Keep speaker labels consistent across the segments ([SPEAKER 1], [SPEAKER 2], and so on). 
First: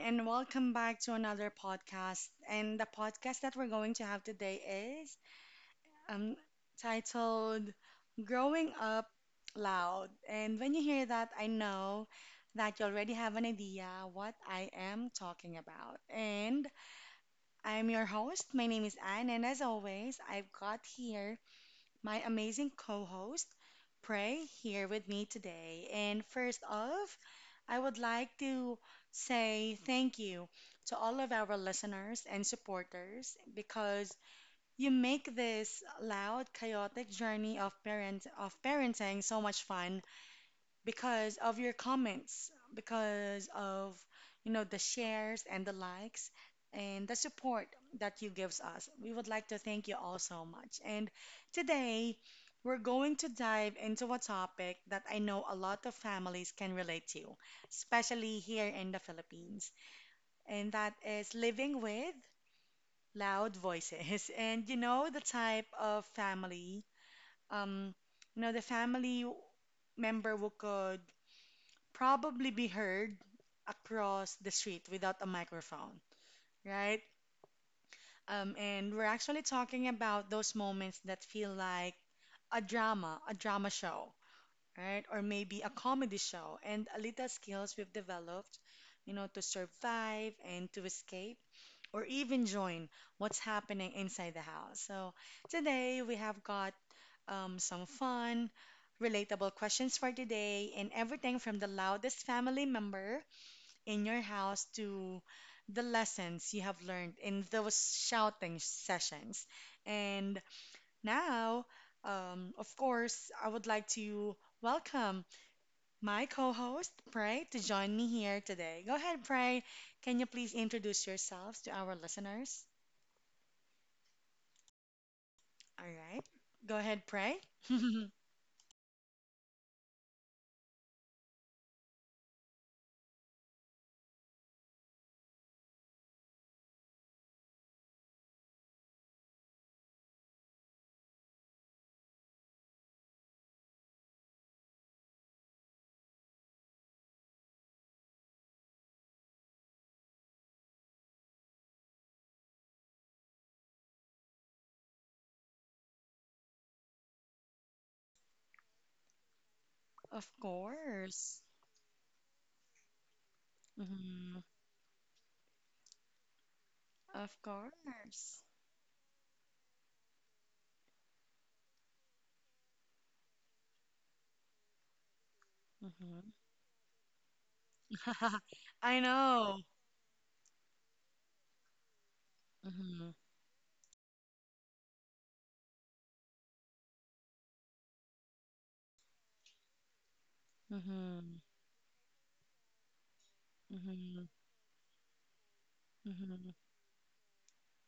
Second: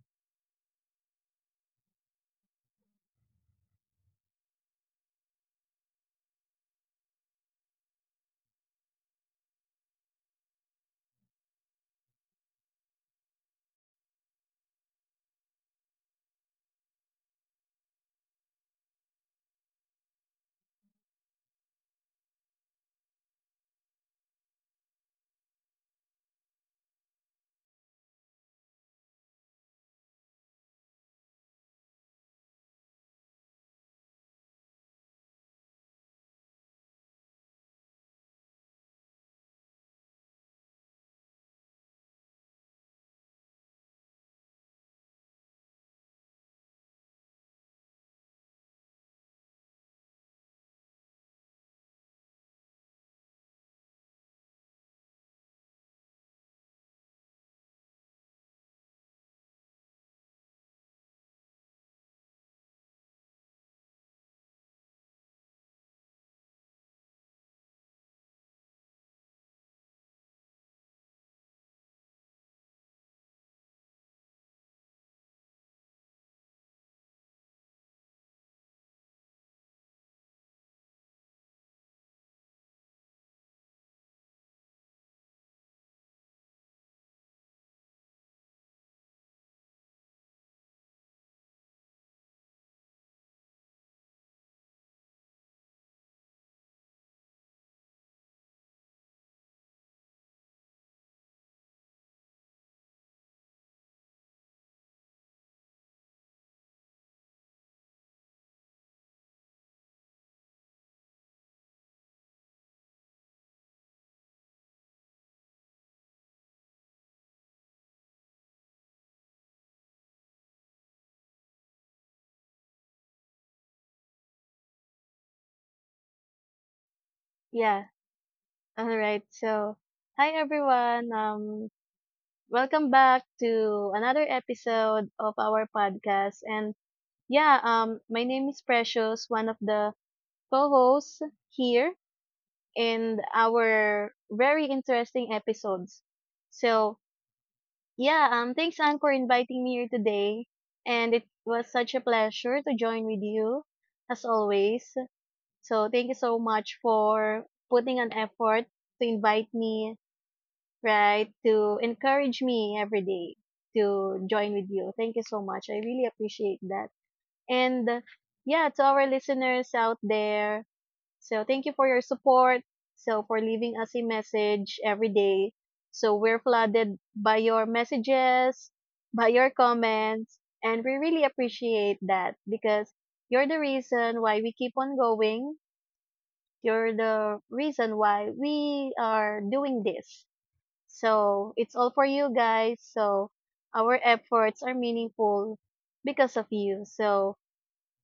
[SPEAKER 1] and welcome back to another podcast. And the podcast that we're going to have today is um, titled Growing Up Loud. And when you hear that, I know that you already have an idea what I am talking about. And I'm your host. My name is Anne, and as always, I've got here my amazing co host, Pray, here with me today. And first off, I would like to say thank you to all of our listeners and supporters because you make this loud, chaotic journey of parenting so much fun because of your comments, because of the shares and the likes and the support that you gives us. We would like to thank you all so much. And today we're going to dive into a topic that I know a lot of families can relate to, especially here in the Philippines, and that is living with loud voices. And you know the type of family um you know the family member who could probably be heard across the street without a microphone, right? And we're actually talking about those moments that feel like a drama show, right? Or maybe a comedy show, and a little skills we've developed, to survive and to escape, or even join what's happening inside the house. So today we have got some fun, relatable questions for today, and everything from the loudest family member in your house to the lessons you have learned in those shouting sessions. And now, of course, I would like to welcome my co host, Pray, to join me here today. Go ahead, Pray. Can you please introduce yourselves to our listeners? All right. Go ahead, Pray.
[SPEAKER 2] Yeah, all right. So, hi everyone. Welcome back to another episode of our podcast. And yeah, my name is Precious, one of the co-hosts here in our very interesting episodes. So, yeah, thanks Anne for inviting me here today, and it was such a pleasure to join with you as always. So, thank you so much for putting an effort to invite me
[SPEAKER 1] Of
[SPEAKER 2] right,
[SPEAKER 1] course.
[SPEAKER 2] to encourage me every day to
[SPEAKER 1] Hmm.
[SPEAKER 2] join with you. Thank you so much. I really appreciate that.
[SPEAKER 1] Of
[SPEAKER 2] And
[SPEAKER 1] course.
[SPEAKER 2] yeah, to our listeners out there, so thank you for your support. So for leaving us a message every day. So
[SPEAKER 1] Hmm.
[SPEAKER 2] we're flooded by your messages,
[SPEAKER 1] I
[SPEAKER 2] by your
[SPEAKER 1] know.
[SPEAKER 2] comments, and we really appreciate that because
[SPEAKER 1] Mm-hmm.
[SPEAKER 2] you're the reason why we keep on going. You're the reason why we are doing this. So
[SPEAKER 1] Hmm.
[SPEAKER 2] it's all for you guys. So our
[SPEAKER 1] Hmm.
[SPEAKER 2] efforts are meaningful because of
[SPEAKER 1] Mhm.
[SPEAKER 2] you. So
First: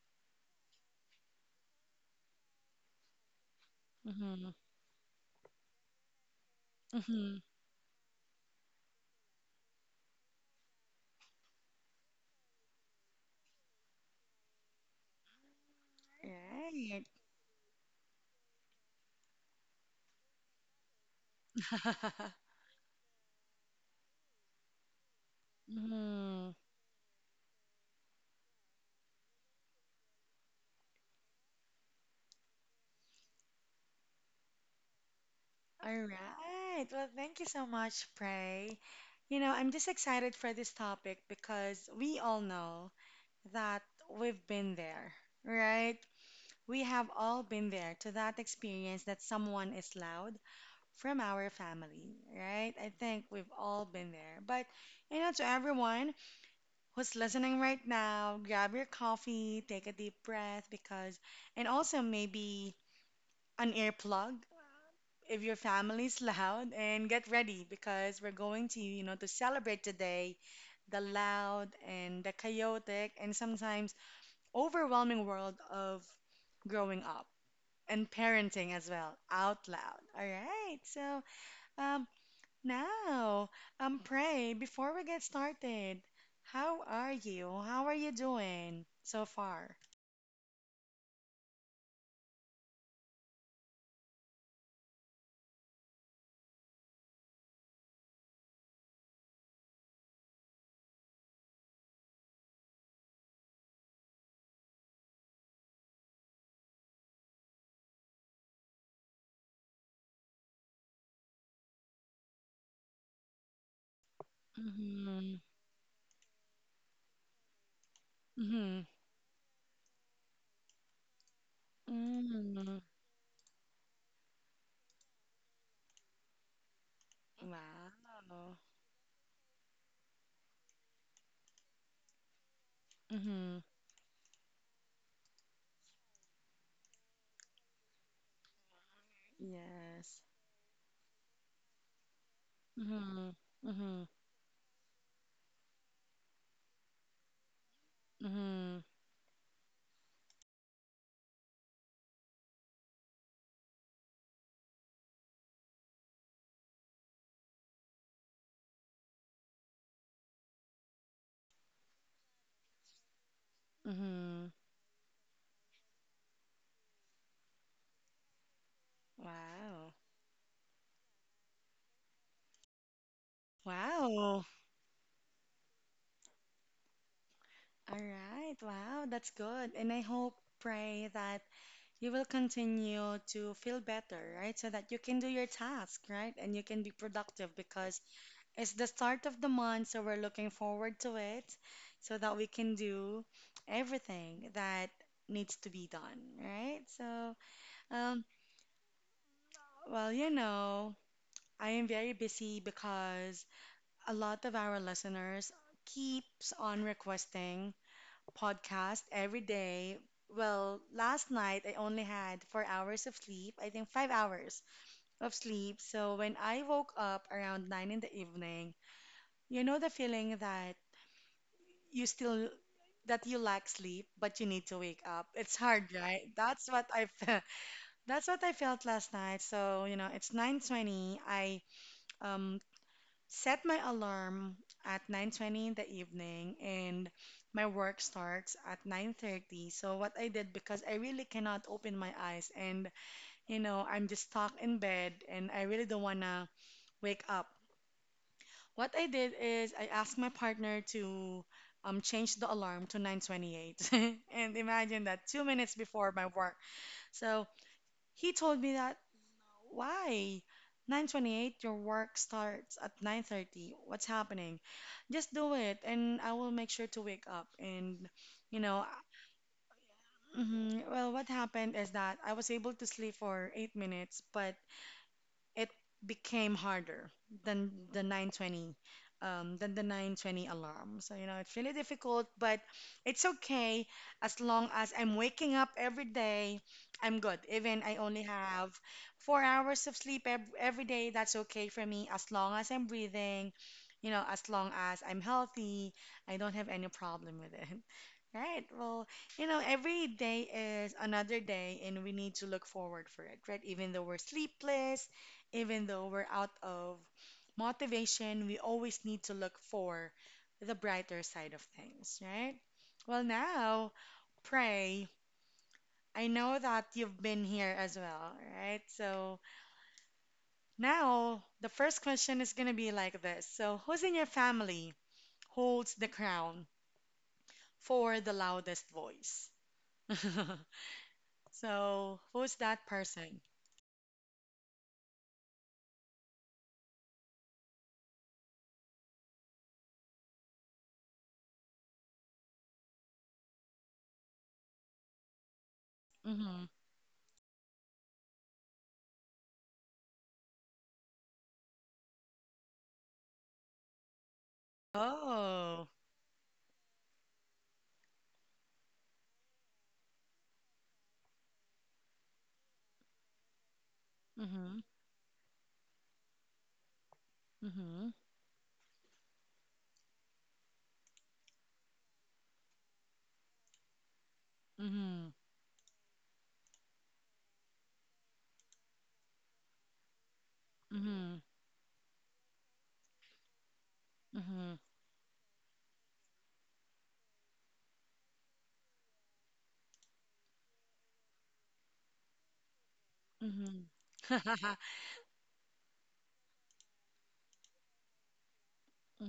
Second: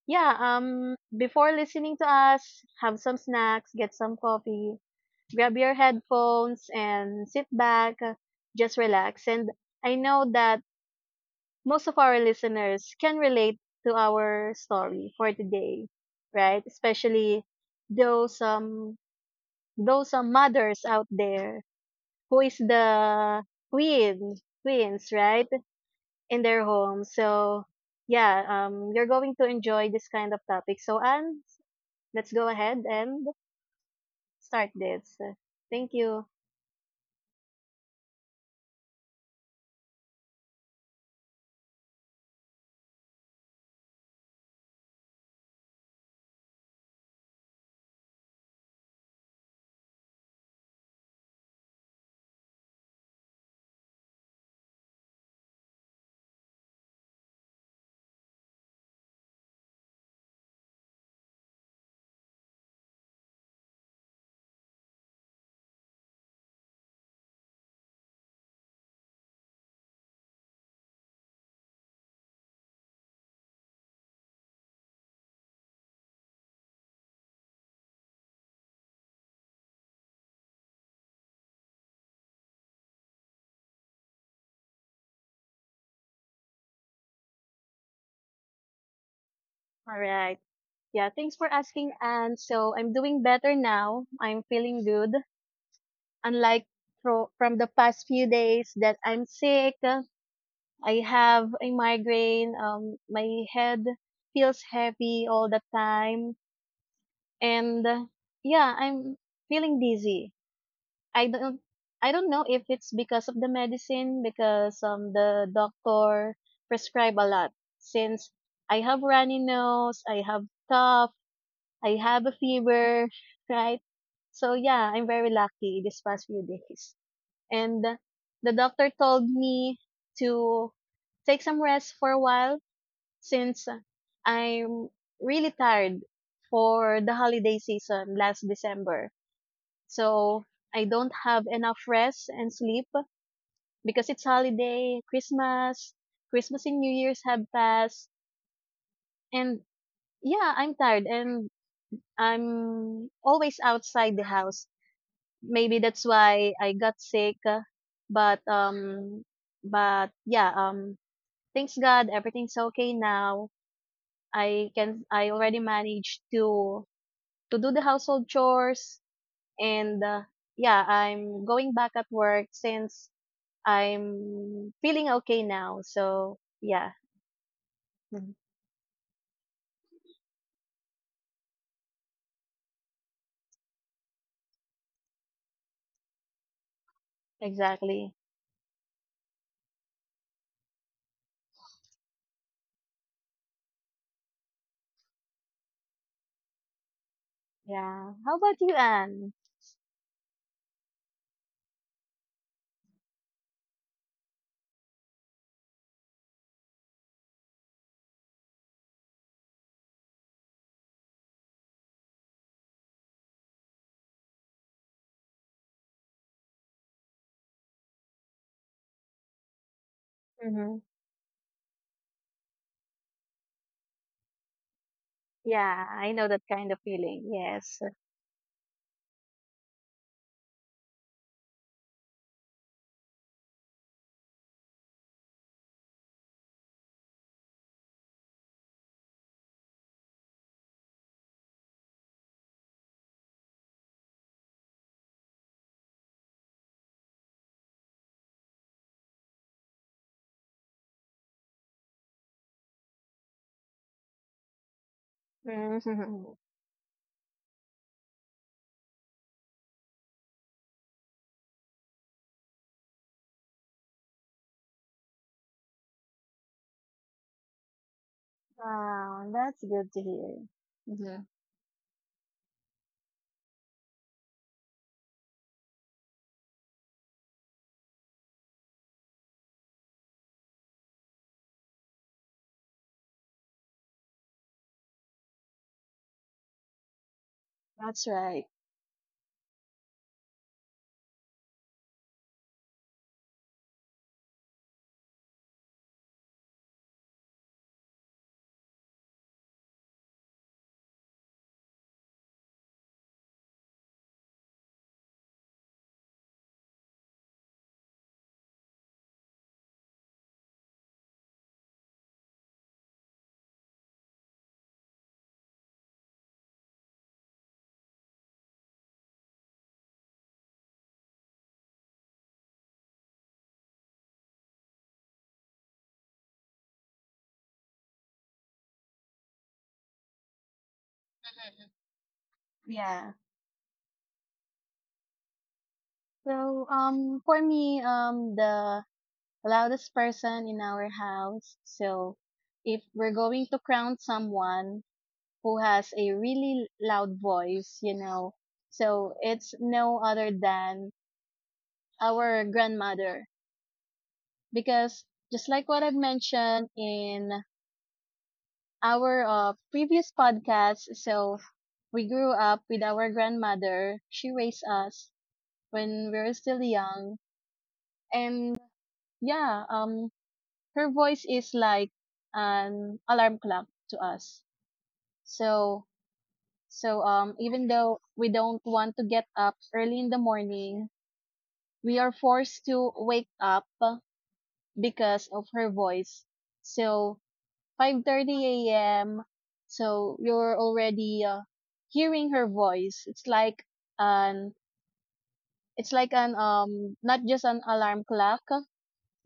[SPEAKER 2] yeah, before listening to us, have some snacks, get some
[SPEAKER 1] Mhm.
[SPEAKER 2] coffee, grab your headphones and
[SPEAKER 1] Mhm.
[SPEAKER 2] sit back, just relax. And I know that most of our listeners can relate to our story for today, right?
[SPEAKER 1] Right.
[SPEAKER 2] Especially those um those mothers out there who is the queen queens, right? In
[SPEAKER 1] Mhm.
[SPEAKER 2] their home. So, yeah, you're going to enjoy this kind of topic. So, Anne, let's go ahead and start this. Thank
[SPEAKER 1] All
[SPEAKER 2] you.
[SPEAKER 1] right. Well, thank you so much, Prey. You know, I'm just excited for this topic because we all know that we've been there, right? We have all been there to that experience that someone is loud from our family, right? I think we've all been there. But, you know, to everyone, who's listening right now, grab your coffee, take a deep breath because, and also maybe an earplug if your family's loud, and get ready because we're going to, to celebrate today the loud and the chaotic and sometimes overwhelming world of growing up and parenting as well out loud. All right. So, uh, now, Pray, before we get started, how are you? How are you doing so far?
[SPEAKER 2] All right. Yeah, thanks for asking, Anne. So, I'm doing better now. I'm feeling good. Unlike from the past few days that I'm sick, I have a migraine, my head feels heavy all the time and yeah, I'm feeling dizzy. i don't I don't know if it's because of the medicine, because
[SPEAKER 1] Mm-hmm.
[SPEAKER 2] the doctor prescribe a lot since
[SPEAKER 1] Mm-hmm.
[SPEAKER 2] I have runny nose, I have cough, I have a
[SPEAKER 1] Mm-hmm.
[SPEAKER 2] fever right? So yeah, I'm very lucky this past few days, and
[SPEAKER 1] Wow.
[SPEAKER 2] the doctor told me to take some rest for a while
[SPEAKER 1] Mm-hmm.
[SPEAKER 2] since I'm really tired for the holiday season last December.
[SPEAKER 1] Yes.
[SPEAKER 2] So I don't have enough rest and sleep
[SPEAKER 1] Mm-hmm. Mm-hmm.
[SPEAKER 2] because it's holiday, Christmas and New Year's have passed.
[SPEAKER 1] Mm-hmm.
[SPEAKER 2] And yeah, I'm tired and I'm always outside the house. Maybe that's why I got sick. But um but yeah, thanks God everything's okay now.
[SPEAKER 1] Mm-hmm.
[SPEAKER 2] I already managed to do the household chores.
[SPEAKER 1] Wow.
[SPEAKER 2] And yeah, I'm going back at work since
[SPEAKER 1] Wow.
[SPEAKER 2] I'm feeling okay now. So yeah,
[SPEAKER 1] All
[SPEAKER 2] Mhm.
[SPEAKER 1] right. Wow. That's good. And I hope, Pray, that you will continue to feel better, right? So that you can do your task, right? And you can be productive because
[SPEAKER 2] Exactly.
[SPEAKER 1] it's the start of the month, so we're looking forward to it so that we can do everything that needs to be done, right? So,
[SPEAKER 2] Yeah.
[SPEAKER 1] um,
[SPEAKER 2] How about you, Anne?
[SPEAKER 1] well, you know, I am very busy because a lot of our listeners keeps on requesting podcast every day. Well, last night I only had 4 hours of sleep, I think 5 hours of sleep. So when I woke up around 9 in the evening, you know the feeling that
[SPEAKER 2] Mhm.
[SPEAKER 1] you still that you lack sleep but you need to wake up. It's hard,
[SPEAKER 2] Yeah, I
[SPEAKER 1] right?
[SPEAKER 2] know that
[SPEAKER 1] That's
[SPEAKER 2] kind of
[SPEAKER 1] what I
[SPEAKER 2] feeling.
[SPEAKER 1] felt.
[SPEAKER 2] Yes.
[SPEAKER 1] That's what I felt last night. So you know, it's 9:20. I um set my alarm at 9:20 in the evening, and my work starts at 9:30. So what I did, because I really cannot open my eyes and I'm just stuck in bed and I really don't want to wake up, what I did is I asked my partner to change the alarm to 9:28, and imagine that 2 minutes before my
[SPEAKER 2] Mhm.
[SPEAKER 1] work. So he told me that why 9:28? Your work starts at 9:30. What's happening? Just do it, and I will make sure to wake up. And you know,
[SPEAKER 2] Wow, that's good to hear.
[SPEAKER 1] mhm, well,
[SPEAKER 2] Mhm.
[SPEAKER 1] what happened is that I was able to sleep for 8 minutes, but it became harder than the 9:20 alarm. So it's really difficult, but it's okay as long as I'm waking up every day, I'm good. Even I
[SPEAKER 2] That's
[SPEAKER 1] only
[SPEAKER 2] right.
[SPEAKER 1] have 4 hours of sleep ev every day, that's okay for me as long as I'm breathing, as long as I'm healthy, I don't have any problem with it. Right. Well, every day is another day, and we need to look forward for it, right? Even though we're sleepless, even though we're out of motivation, we always need to look for the brighter side of things, right? Well, now, Pray. I know that you've been here as well, right? So now the first question is going to be like this. So, who's in your family holds the crown for the loudest voice? So, who's that
[SPEAKER 2] Yeah.
[SPEAKER 1] person?
[SPEAKER 2] So, for me, the loudest person in our house. So, if we're going to crown someone who has a
[SPEAKER 1] Mm-hmm.
[SPEAKER 2] really loud voice, you know. So it's no other than our grandmother. Because just like what
[SPEAKER 1] Oh.
[SPEAKER 2] I've mentioned in our previous podcast, so we grew up with our grandmother. She raised
[SPEAKER 1] Mm-hmm.
[SPEAKER 2] us when we were still young.
[SPEAKER 1] Mm-hmm.
[SPEAKER 2] And yeah, um, her voice is like an alarm clock to us.
[SPEAKER 1] Mm-hmm.
[SPEAKER 2] So so even though we don't want to get up early in the morning,
[SPEAKER 1] Mm-hmm.
[SPEAKER 2] we are forced to wake up
[SPEAKER 1] Mm-hmm.
[SPEAKER 2] because of her voice. So 5:30 a.m. So you're already hearing her voice. An
[SPEAKER 1] Mm-hmm.
[SPEAKER 2] it's like an not just an alarm clock,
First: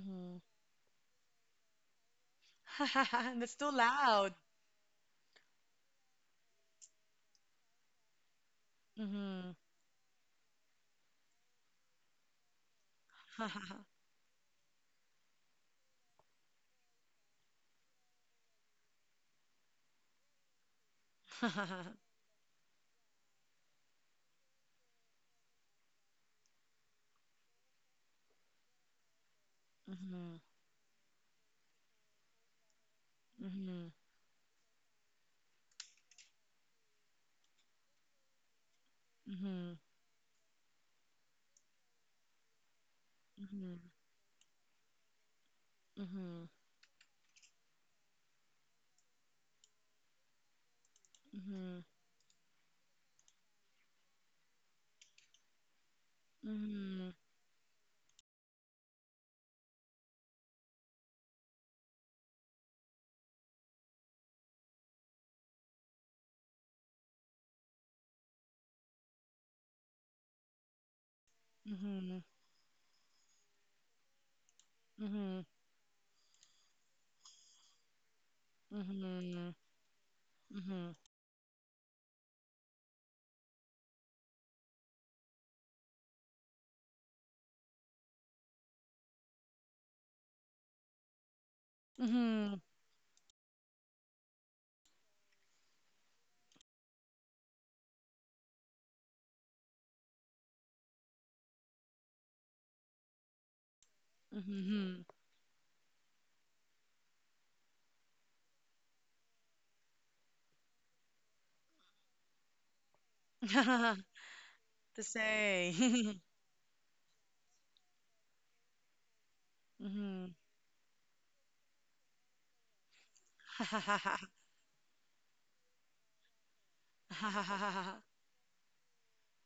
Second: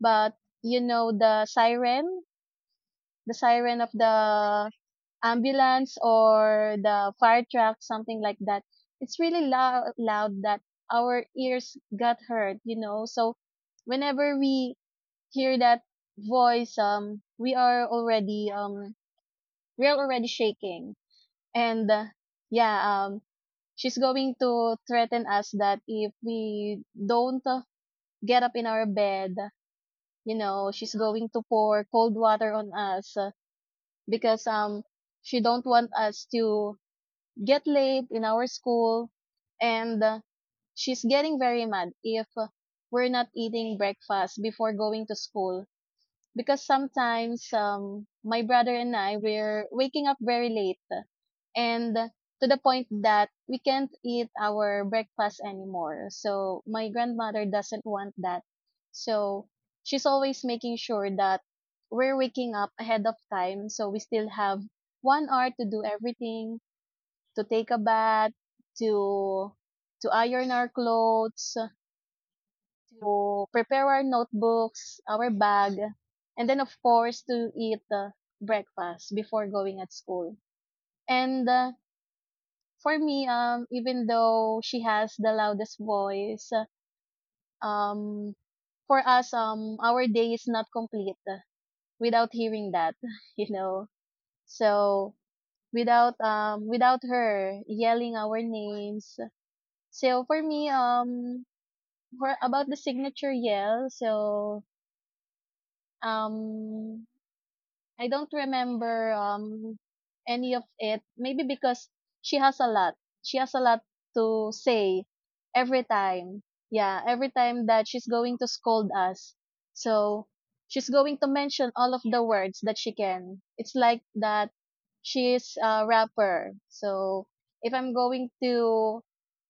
[SPEAKER 2] but you know the
[SPEAKER 1] That's too
[SPEAKER 2] siren of
[SPEAKER 1] loud.
[SPEAKER 2] the ambulance or the fire truck, something like that. It's really
[SPEAKER 1] Mm-hmm.
[SPEAKER 2] loud, loud that our ears got hurt, you know. So whenever we hear that voice, we are already shaking. And yeah, um, she's going to threaten us that if we don't get up in our bed, you
[SPEAKER 1] Mm-hmm.
[SPEAKER 2] know, she's going to pour cold water on us
[SPEAKER 1] Mm-hmm.
[SPEAKER 2] because, she don't want us to get late in our school. And she's getting very mad if we're not
[SPEAKER 1] Mm-hmm.
[SPEAKER 2] eating breakfast before going to school
[SPEAKER 1] Mm-hmm.
[SPEAKER 2] because sometimes my brother and I we're waking up very late and to the point that we can't eat our breakfast anymore.
[SPEAKER 1] Mm-hmm.
[SPEAKER 2] So my
[SPEAKER 1] Mm-hmm.
[SPEAKER 2] grandmother doesn't want that. So she's always making sure that we're waking up ahead of time so we still have 1 hour to do everything, to take a bath, to to iron our clothes,
[SPEAKER 1] Mm-hmm.
[SPEAKER 2] to prepare our notebooks, our
[SPEAKER 1] Mm-hmm.
[SPEAKER 2] bag, and then of course to eat breakfast
[SPEAKER 1] Mm-hmm.
[SPEAKER 2] before going at school.
[SPEAKER 1] Mm-hmm.
[SPEAKER 2] And for me, even though she has the loudest voice, um, for us, our day is not complete without
[SPEAKER 1] Mm-hmm.
[SPEAKER 2] hearing that, you know. So without her yelling our names. So for me, for about the signature yell, so
[SPEAKER 1] Mm-hmm.
[SPEAKER 2] um I don't remember any of it. Maybe because she has a lot. She has a lot
[SPEAKER 1] Mm-hmm.
[SPEAKER 2] to
[SPEAKER 1] To
[SPEAKER 2] say
[SPEAKER 1] say.
[SPEAKER 2] every time. Yeah, every time that she's going to scold us.
[SPEAKER 1] Mm-hmm.
[SPEAKER 2] So she's going to mention all of the words that she can. It's like that she's a rapper. So if I'm going to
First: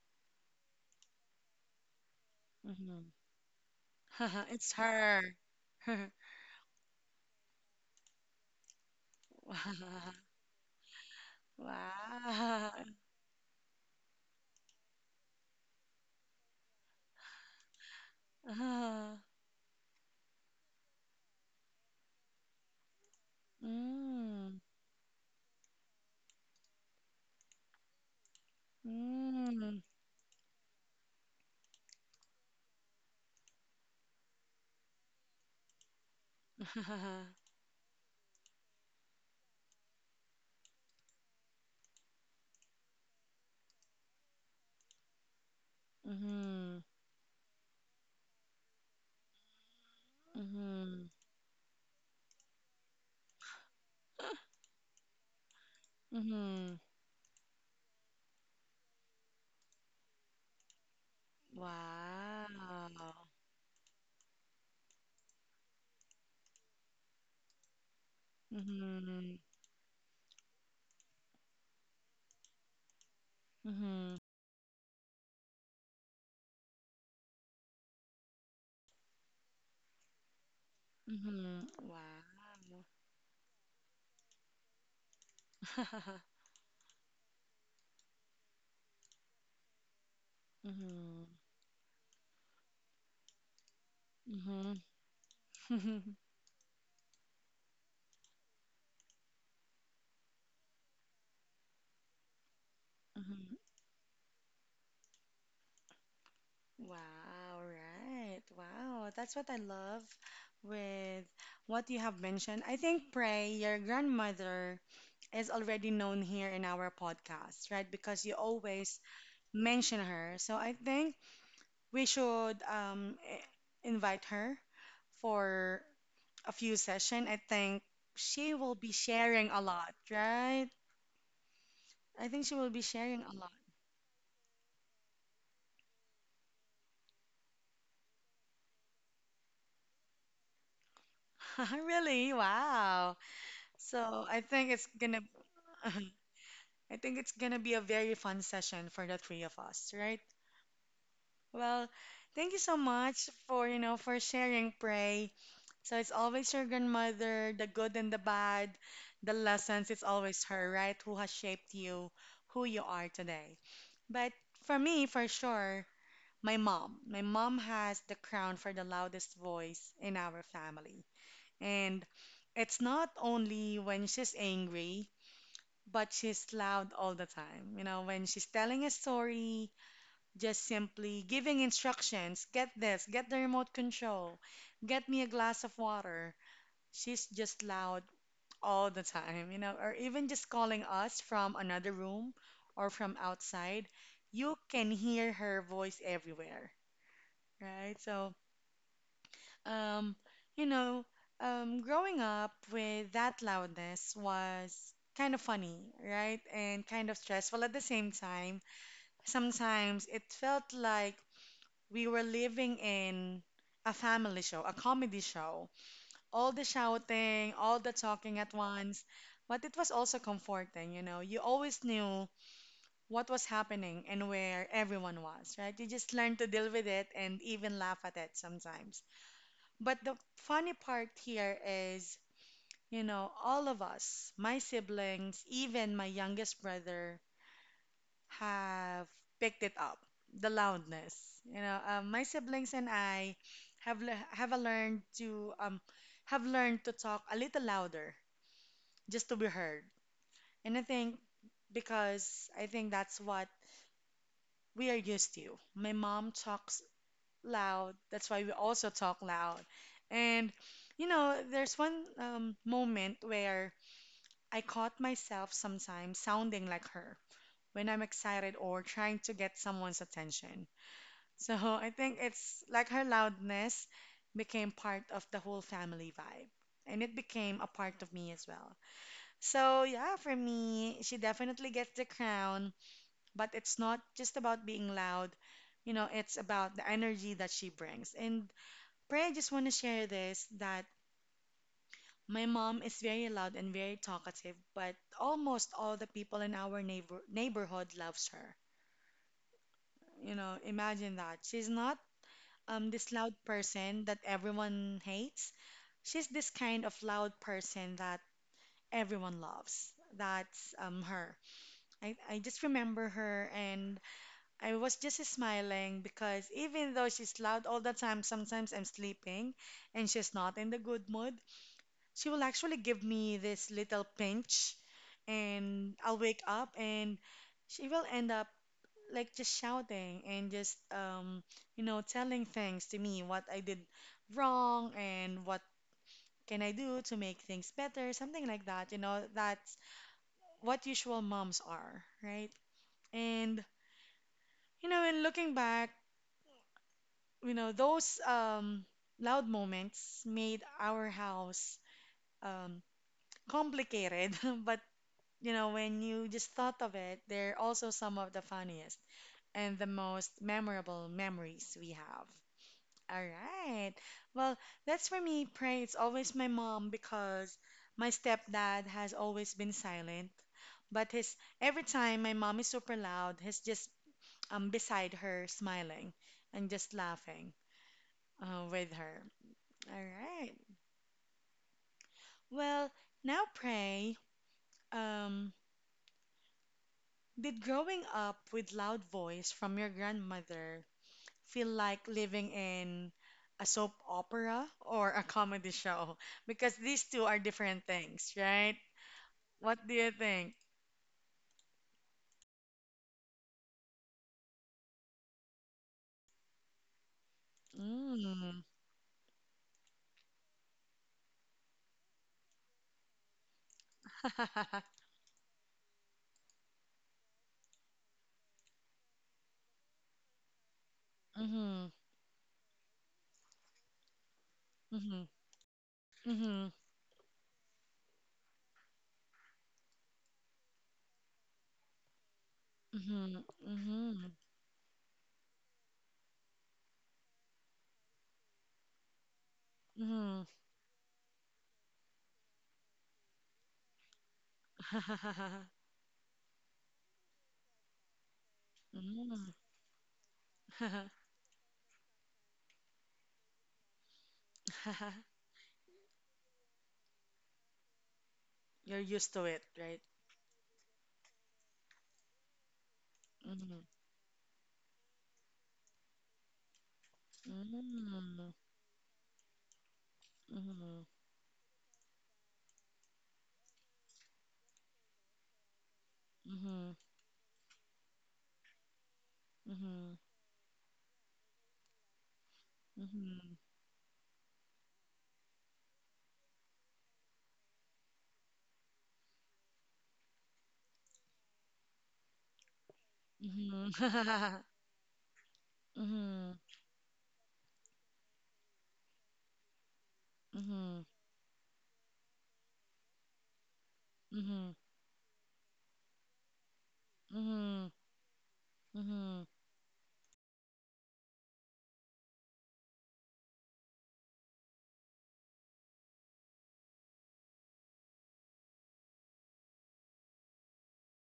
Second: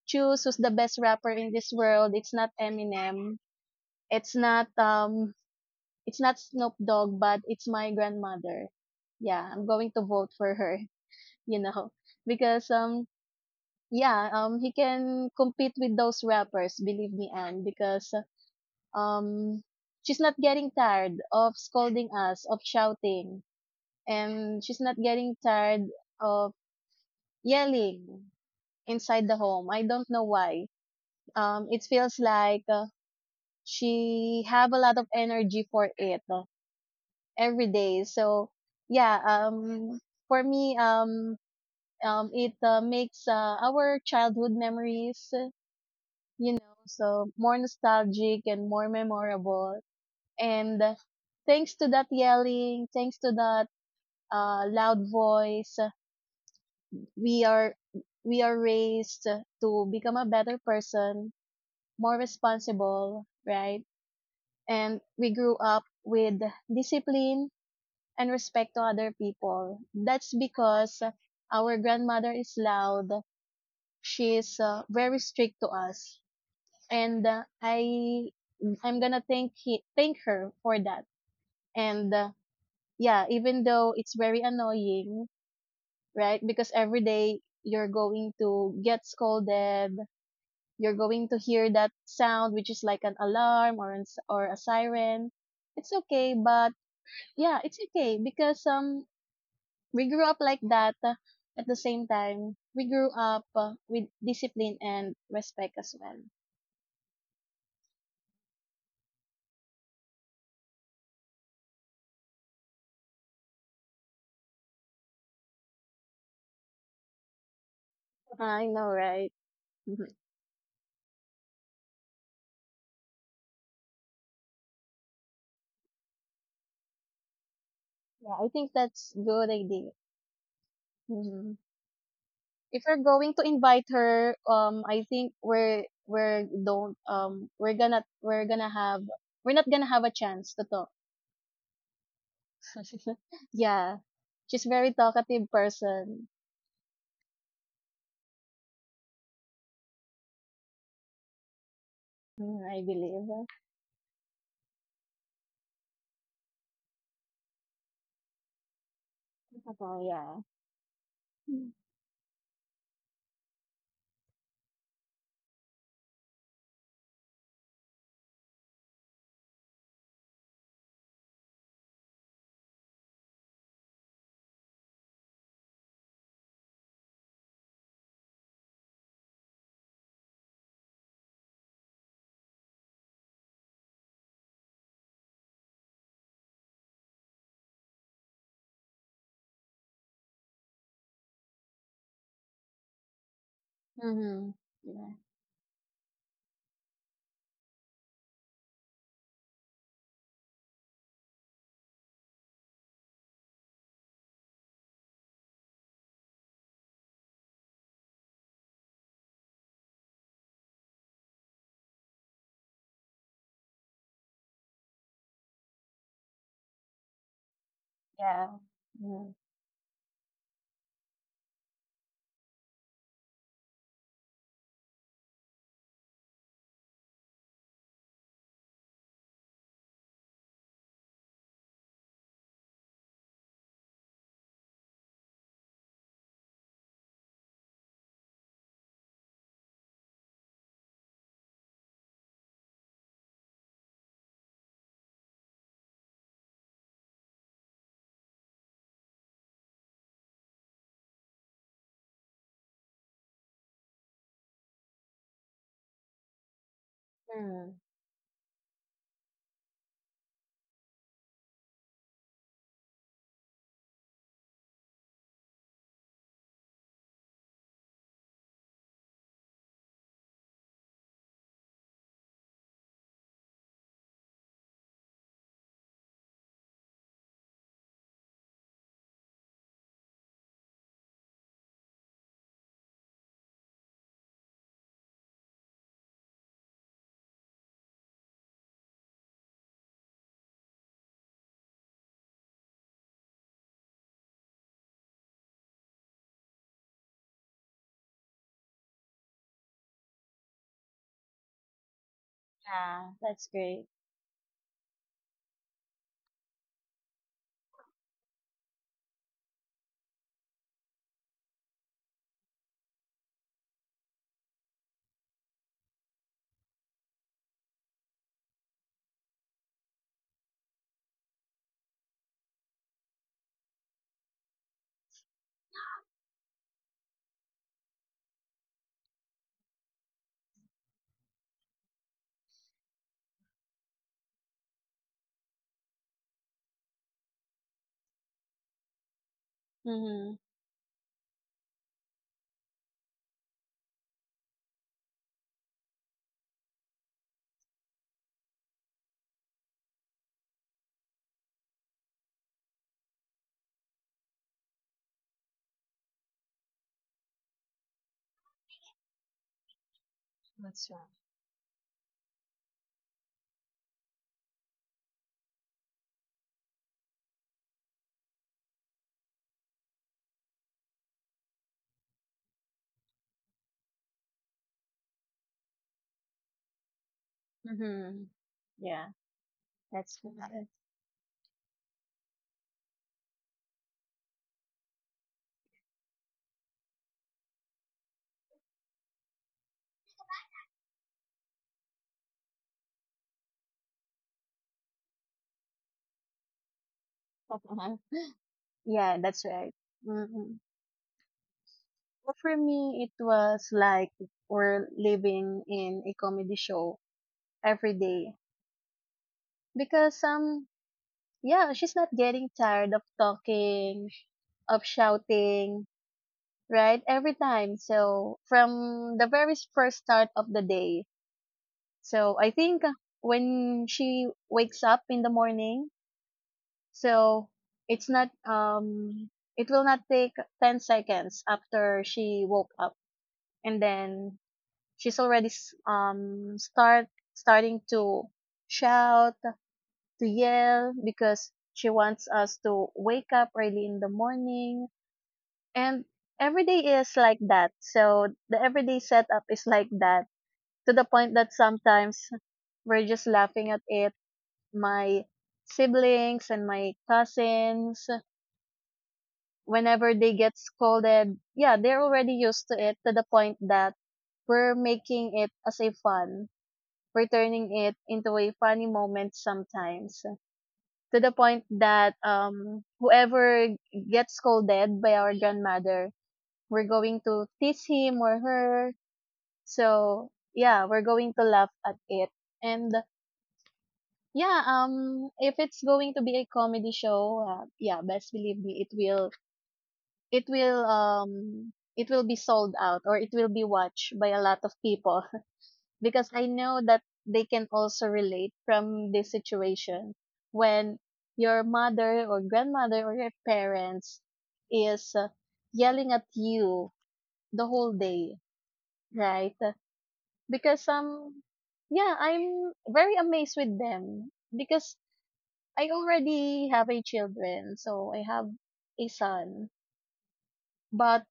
[SPEAKER 2] choose who's the best rapper in this world, it's not
[SPEAKER 1] Mm-hmm.
[SPEAKER 2] Eminem. It's not
[SPEAKER 1] It's her.
[SPEAKER 2] um it's not Snoop Dogg, but it's my grandmother. Yeah, I'm going to vote for her, you know, because
[SPEAKER 1] Wow.
[SPEAKER 2] yeah, he can compete with those rappers, believe me, Anne, because um she's not getting tired of scolding us, of shouting,
[SPEAKER 1] Mm.
[SPEAKER 2] and she's not getting tired of yelling inside the home. I
[SPEAKER 1] Mm.
[SPEAKER 2] don't know why. It feels like she have a lot of energy for it every day. So yeah, um, for me, it makes our childhood memories, you know,
[SPEAKER 1] Mhm.
[SPEAKER 2] so more nostalgic and more memorable. And
[SPEAKER 1] Mhm.
[SPEAKER 2] thanks to that yelling, thanks to that loud voice,
[SPEAKER 1] Mhm.
[SPEAKER 2] we are raised to become a better person, more
[SPEAKER 1] Wow.
[SPEAKER 2] responsible, right? And we grew up with discipline and respect to other
[SPEAKER 1] Mhm.
[SPEAKER 2] people. That's because our grandmother is loud.
[SPEAKER 1] Mhm.
[SPEAKER 2] She's very strict to us, and I'm gonna thank her for that.
[SPEAKER 1] Mhm. Wow.
[SPEAKER 2] And yeah, even though it's very annoying, right? Because every day you're going to get scolded. You're
[SPEAKER 1] Mhm.
[SPEAKER 2] going to hear that sound, which is like an alarm or or a
[SPEAKER 1] Mhm.
[SPEAKER 2] siren. It's okay, but yeah, it's okay because we grew up like that. At the same time, we grew up
[SPEAKER 1] Mhm.
[SPEAKER 2] with discipline and respect as well.
[SPEAKER 1] Wow, right. Wow, that's what I love with what you have mentioned. I think Pray, your grandmother is already known here in our podcast, right? Because you
[SPEAKER 2] I know,
[SPEAKER 1] always
[SPEAKER 2] right?
[SPEAKER 1] mention
[SPEAKER 2] Mhm.
[SPEAKER 1] her. So I think we should invite her for a few session. I think
[SPEAKER 2] Yeah, I
[SPEAKER 1] she
[SPEAKER 2] think
[SPEAKER 1] will be
[SPEAKER 2] that's good
[SPEAKER 1] sharing a
[SPEAKER 2] idea.
[SPEAKER 1] lot, right?
[SPEAKER 2] Mhm.
[SPEAKER 1] I think she will
[SPEAKER 2] If
[SPEAKER 1] be
[SPEAKER 2] we're
[SPEAKER 1] sharing a
[SPEAKER 2] going to
[SPEAKER 1] lot.
[SPEAKER 2] invite her, I think we're don't we're gonna have we're not gonna have a chance to talk.
[SPEAKER 1] Really? Wow.
[SPEAKER 2] yeah,
[SPEAKER 1] So I
[SPEAKER 2] she's
[SPEAKER 1] think it's
[SPEAKER 2] very
[SPEAKER 1] gonna
[SPEAKER 2] talkative person.
[SPEAKER 1] I think it's gonna be a very fun session for the three of us, right? Well, thank
[SPEAKER 2] Mm,
[SPEAKER 1] you
[SPEAKER 2] I
[SPEAKER 1] so much
[SPEAKER 2] believe.
[SPEAKER 1] for sharing, Pray. So it's always your grandmother, the good and the bad, the lessons,
[SPEAKER 2] Oh
[SPEAKER 1] it's
[SPEAKER 2] yeah.
[SPEAKER 1] always her, right? Who has shaped you, who you are today. But for me, for sure, my mom. My mom has the crown for the loudest voice in our family. And it's not only when she's angry, but she's loud all the time. You know, when she's telling a story, just simply giving instructions get this, get the remote control, get me a glass of water. She's just loud all the time, or even just calling us from another room or from outside.
[SPEAKER 2] Mm-hmm.
[SPEAKER 1] You can
[SPEAKER 2] Yeah.
[SPEAKER 1] hear her voice everywhere, right? So, um, you know, growing up with that loudness was kind of funny, right? And kind of stressful at the same time. Sometimes it felt like we were living in a family show, a comedy show. All the shouting, all the talking
[SPEAKER 2] Yeah.
[SPEAKER 1] at once, but it was also comforting, you know. You always knew what was happening and where everyone was, right? You just learned to deal with it and even laugh at it sometimes. But the funny part here is, all of us, my siblings, even my youngest brother, have picked it up, the loudness. My siblings and I have le- have a learned to have learned to talk a little louder just to be heard. And I think that's what we are used to. My mom talks
[SPEAKER 2] Mm.
[SPEAKER 1] loud, that's why we also talk loud. And there's one moment where I caught myself sometimes sounding like her when I'm excited or trying to get someone's attention. So I think it's like her loudness became part of the whole family vibe. And it became a part of me as well. So yeah, for me, she definitely gets the crown, but it's not just about being loud. It's about the energy that she brings. And Pray, I just want to share this that my mom is very loud and very talkative, but almost all the people in our neighborhood loves her. Imagine that. She's not
[SPEAKER 2] Yeah,
[SPEAKER 1] this
[SPEAKER 2] that's
[SPEAKER 1] loud
[SPEAKER 2] great.
[SPEAKER 1] person that everyone hates. She's this kind of loud person that everyone loves. That's her. I just remember her and I was just smiling because even though she's loud all the time, sometimes I'm sleeping and she's not in the good mood, she will actually give me this little pinch and I'll wake up and she will end up like just shouting and just telling things to me what I did wrong and what can I do to make things better, something like that. That's
[SPEAKER 2] Mhm.
[SPEAKER 1] what usual moms are, right? And in looking back, those loud moments made our house um complicated, but when you just thought of it, they're also some of the funniest and the most
[SPEAKER 2] That's right.
[SPEAKER 1] memorable memories we have. All right. Well, that's for me, pray it's always my mom because my stepdad has always been silent. But his every time my mom is super loud, he's just beside her smiling and just laughing
[SPEAKER 2] Mhm.
[SPEAKER 1] with
[SPEAKER 2] Yeah,
[SPEAKER 1] her. All
[SPEAKER 2] that's yeah.
[SPEAKER 1] right. Well, now pray. Um, did growing up with loud voice from your grandmother feel like living in a soap opera or a comedy show because these two are different
[SPEAKER 2] Uh-huh.
[SPEAKER 1] things, right?
[SPEAKER 2] Yeah, that's right.
[SPEAKER 1] What do you
[SPEAKER 2] Mhm.
[SPEAKER 1] think?
[SPEAKER 2] Well, for me, it was like we're living in a comedy show every day
[SPEAKER 1] Mm.
[SPEAKER 2] because yeah, she's not getting tired of talking, of shouting, right? Every time. So from the very first start of the day.
[SPEAKER 1] Mm-hmm.
[SPEAKER 2] So I think when she wakes up in
[SPEAKER 1] Mm-hmm.
[SPEAKER 2] the morning,
[SPEAKER 1] Mm-hmm.
[SPEAKER 2] so it's not um it will not take 10 seconds after she woke up
[SPEAKER 1] Mm-hmm.
[SPEAKER 2] and
[SPEAKER 1] Mm-hmm.
[SPEAKER 2] then she's already starting to shout, to
[SPEAKER 1] Mm-hmm.
[SPEAKER 2] yell because she wants us to wake up early in the morning, and every day is like that. So the everyday setup
[SPEAKER 1] Mm.
[SPEAKER 2] is like that to the point that sometimes we're just laughing at it. My siblings and my cousins
[SPEAKER 1] You're used to it, right?
[SPEAKER 2] whenever they get scolded, yeah, they're already used to it to the point
[SPEAKER 1] Mm-hmm.
[SPEAKER 2] that we're making it as a fun. We're turning it into a
[SPEAKER 1] Mm-hmm.
[SPEAKER 2] funny moment sometimes.
[SPEAKER 1] Mm-hmm.
[SPEAKER 2] To the point that whoever gets scolded by our grandmother, we're
[SPEAKER 1] Mm-hmm.
[SPEAKER 2] going to tease him or her.
[SPEAKER 1] Mm-hmm.
[SPEAKER 2] So yeah, we're going to laugh at it. And
[SPEAKER 1] Mm-hmm.
[SPEAKER 2] yeah, if it's going to be a comedy show, yeah, best believe me, it will it will be sold out or it will be watched by a lot
[SPEAKER 1] Mm-hmm.
[SPEAKER 2] of people because I
[SPEAKER 1] Mm-hmm.
[SPEAKER 2] know that they can also relate from this situation when
[SPEAKER 1] Mm-hmm.
[SPEAKER 2] your mother or grandmother or your parents
[SPEAKER 1] Mm-hmm.
[SPEAKER 2] is yelling at you the whole
[SPEAKER 1] Mm-hmm.
[SPEAKER 2] day,
[SPEAKER 1] Mm-hmm.
[SPEAKER 2] right? Because yeah, I'm very amazed with them because I already have a children, so I have a son. But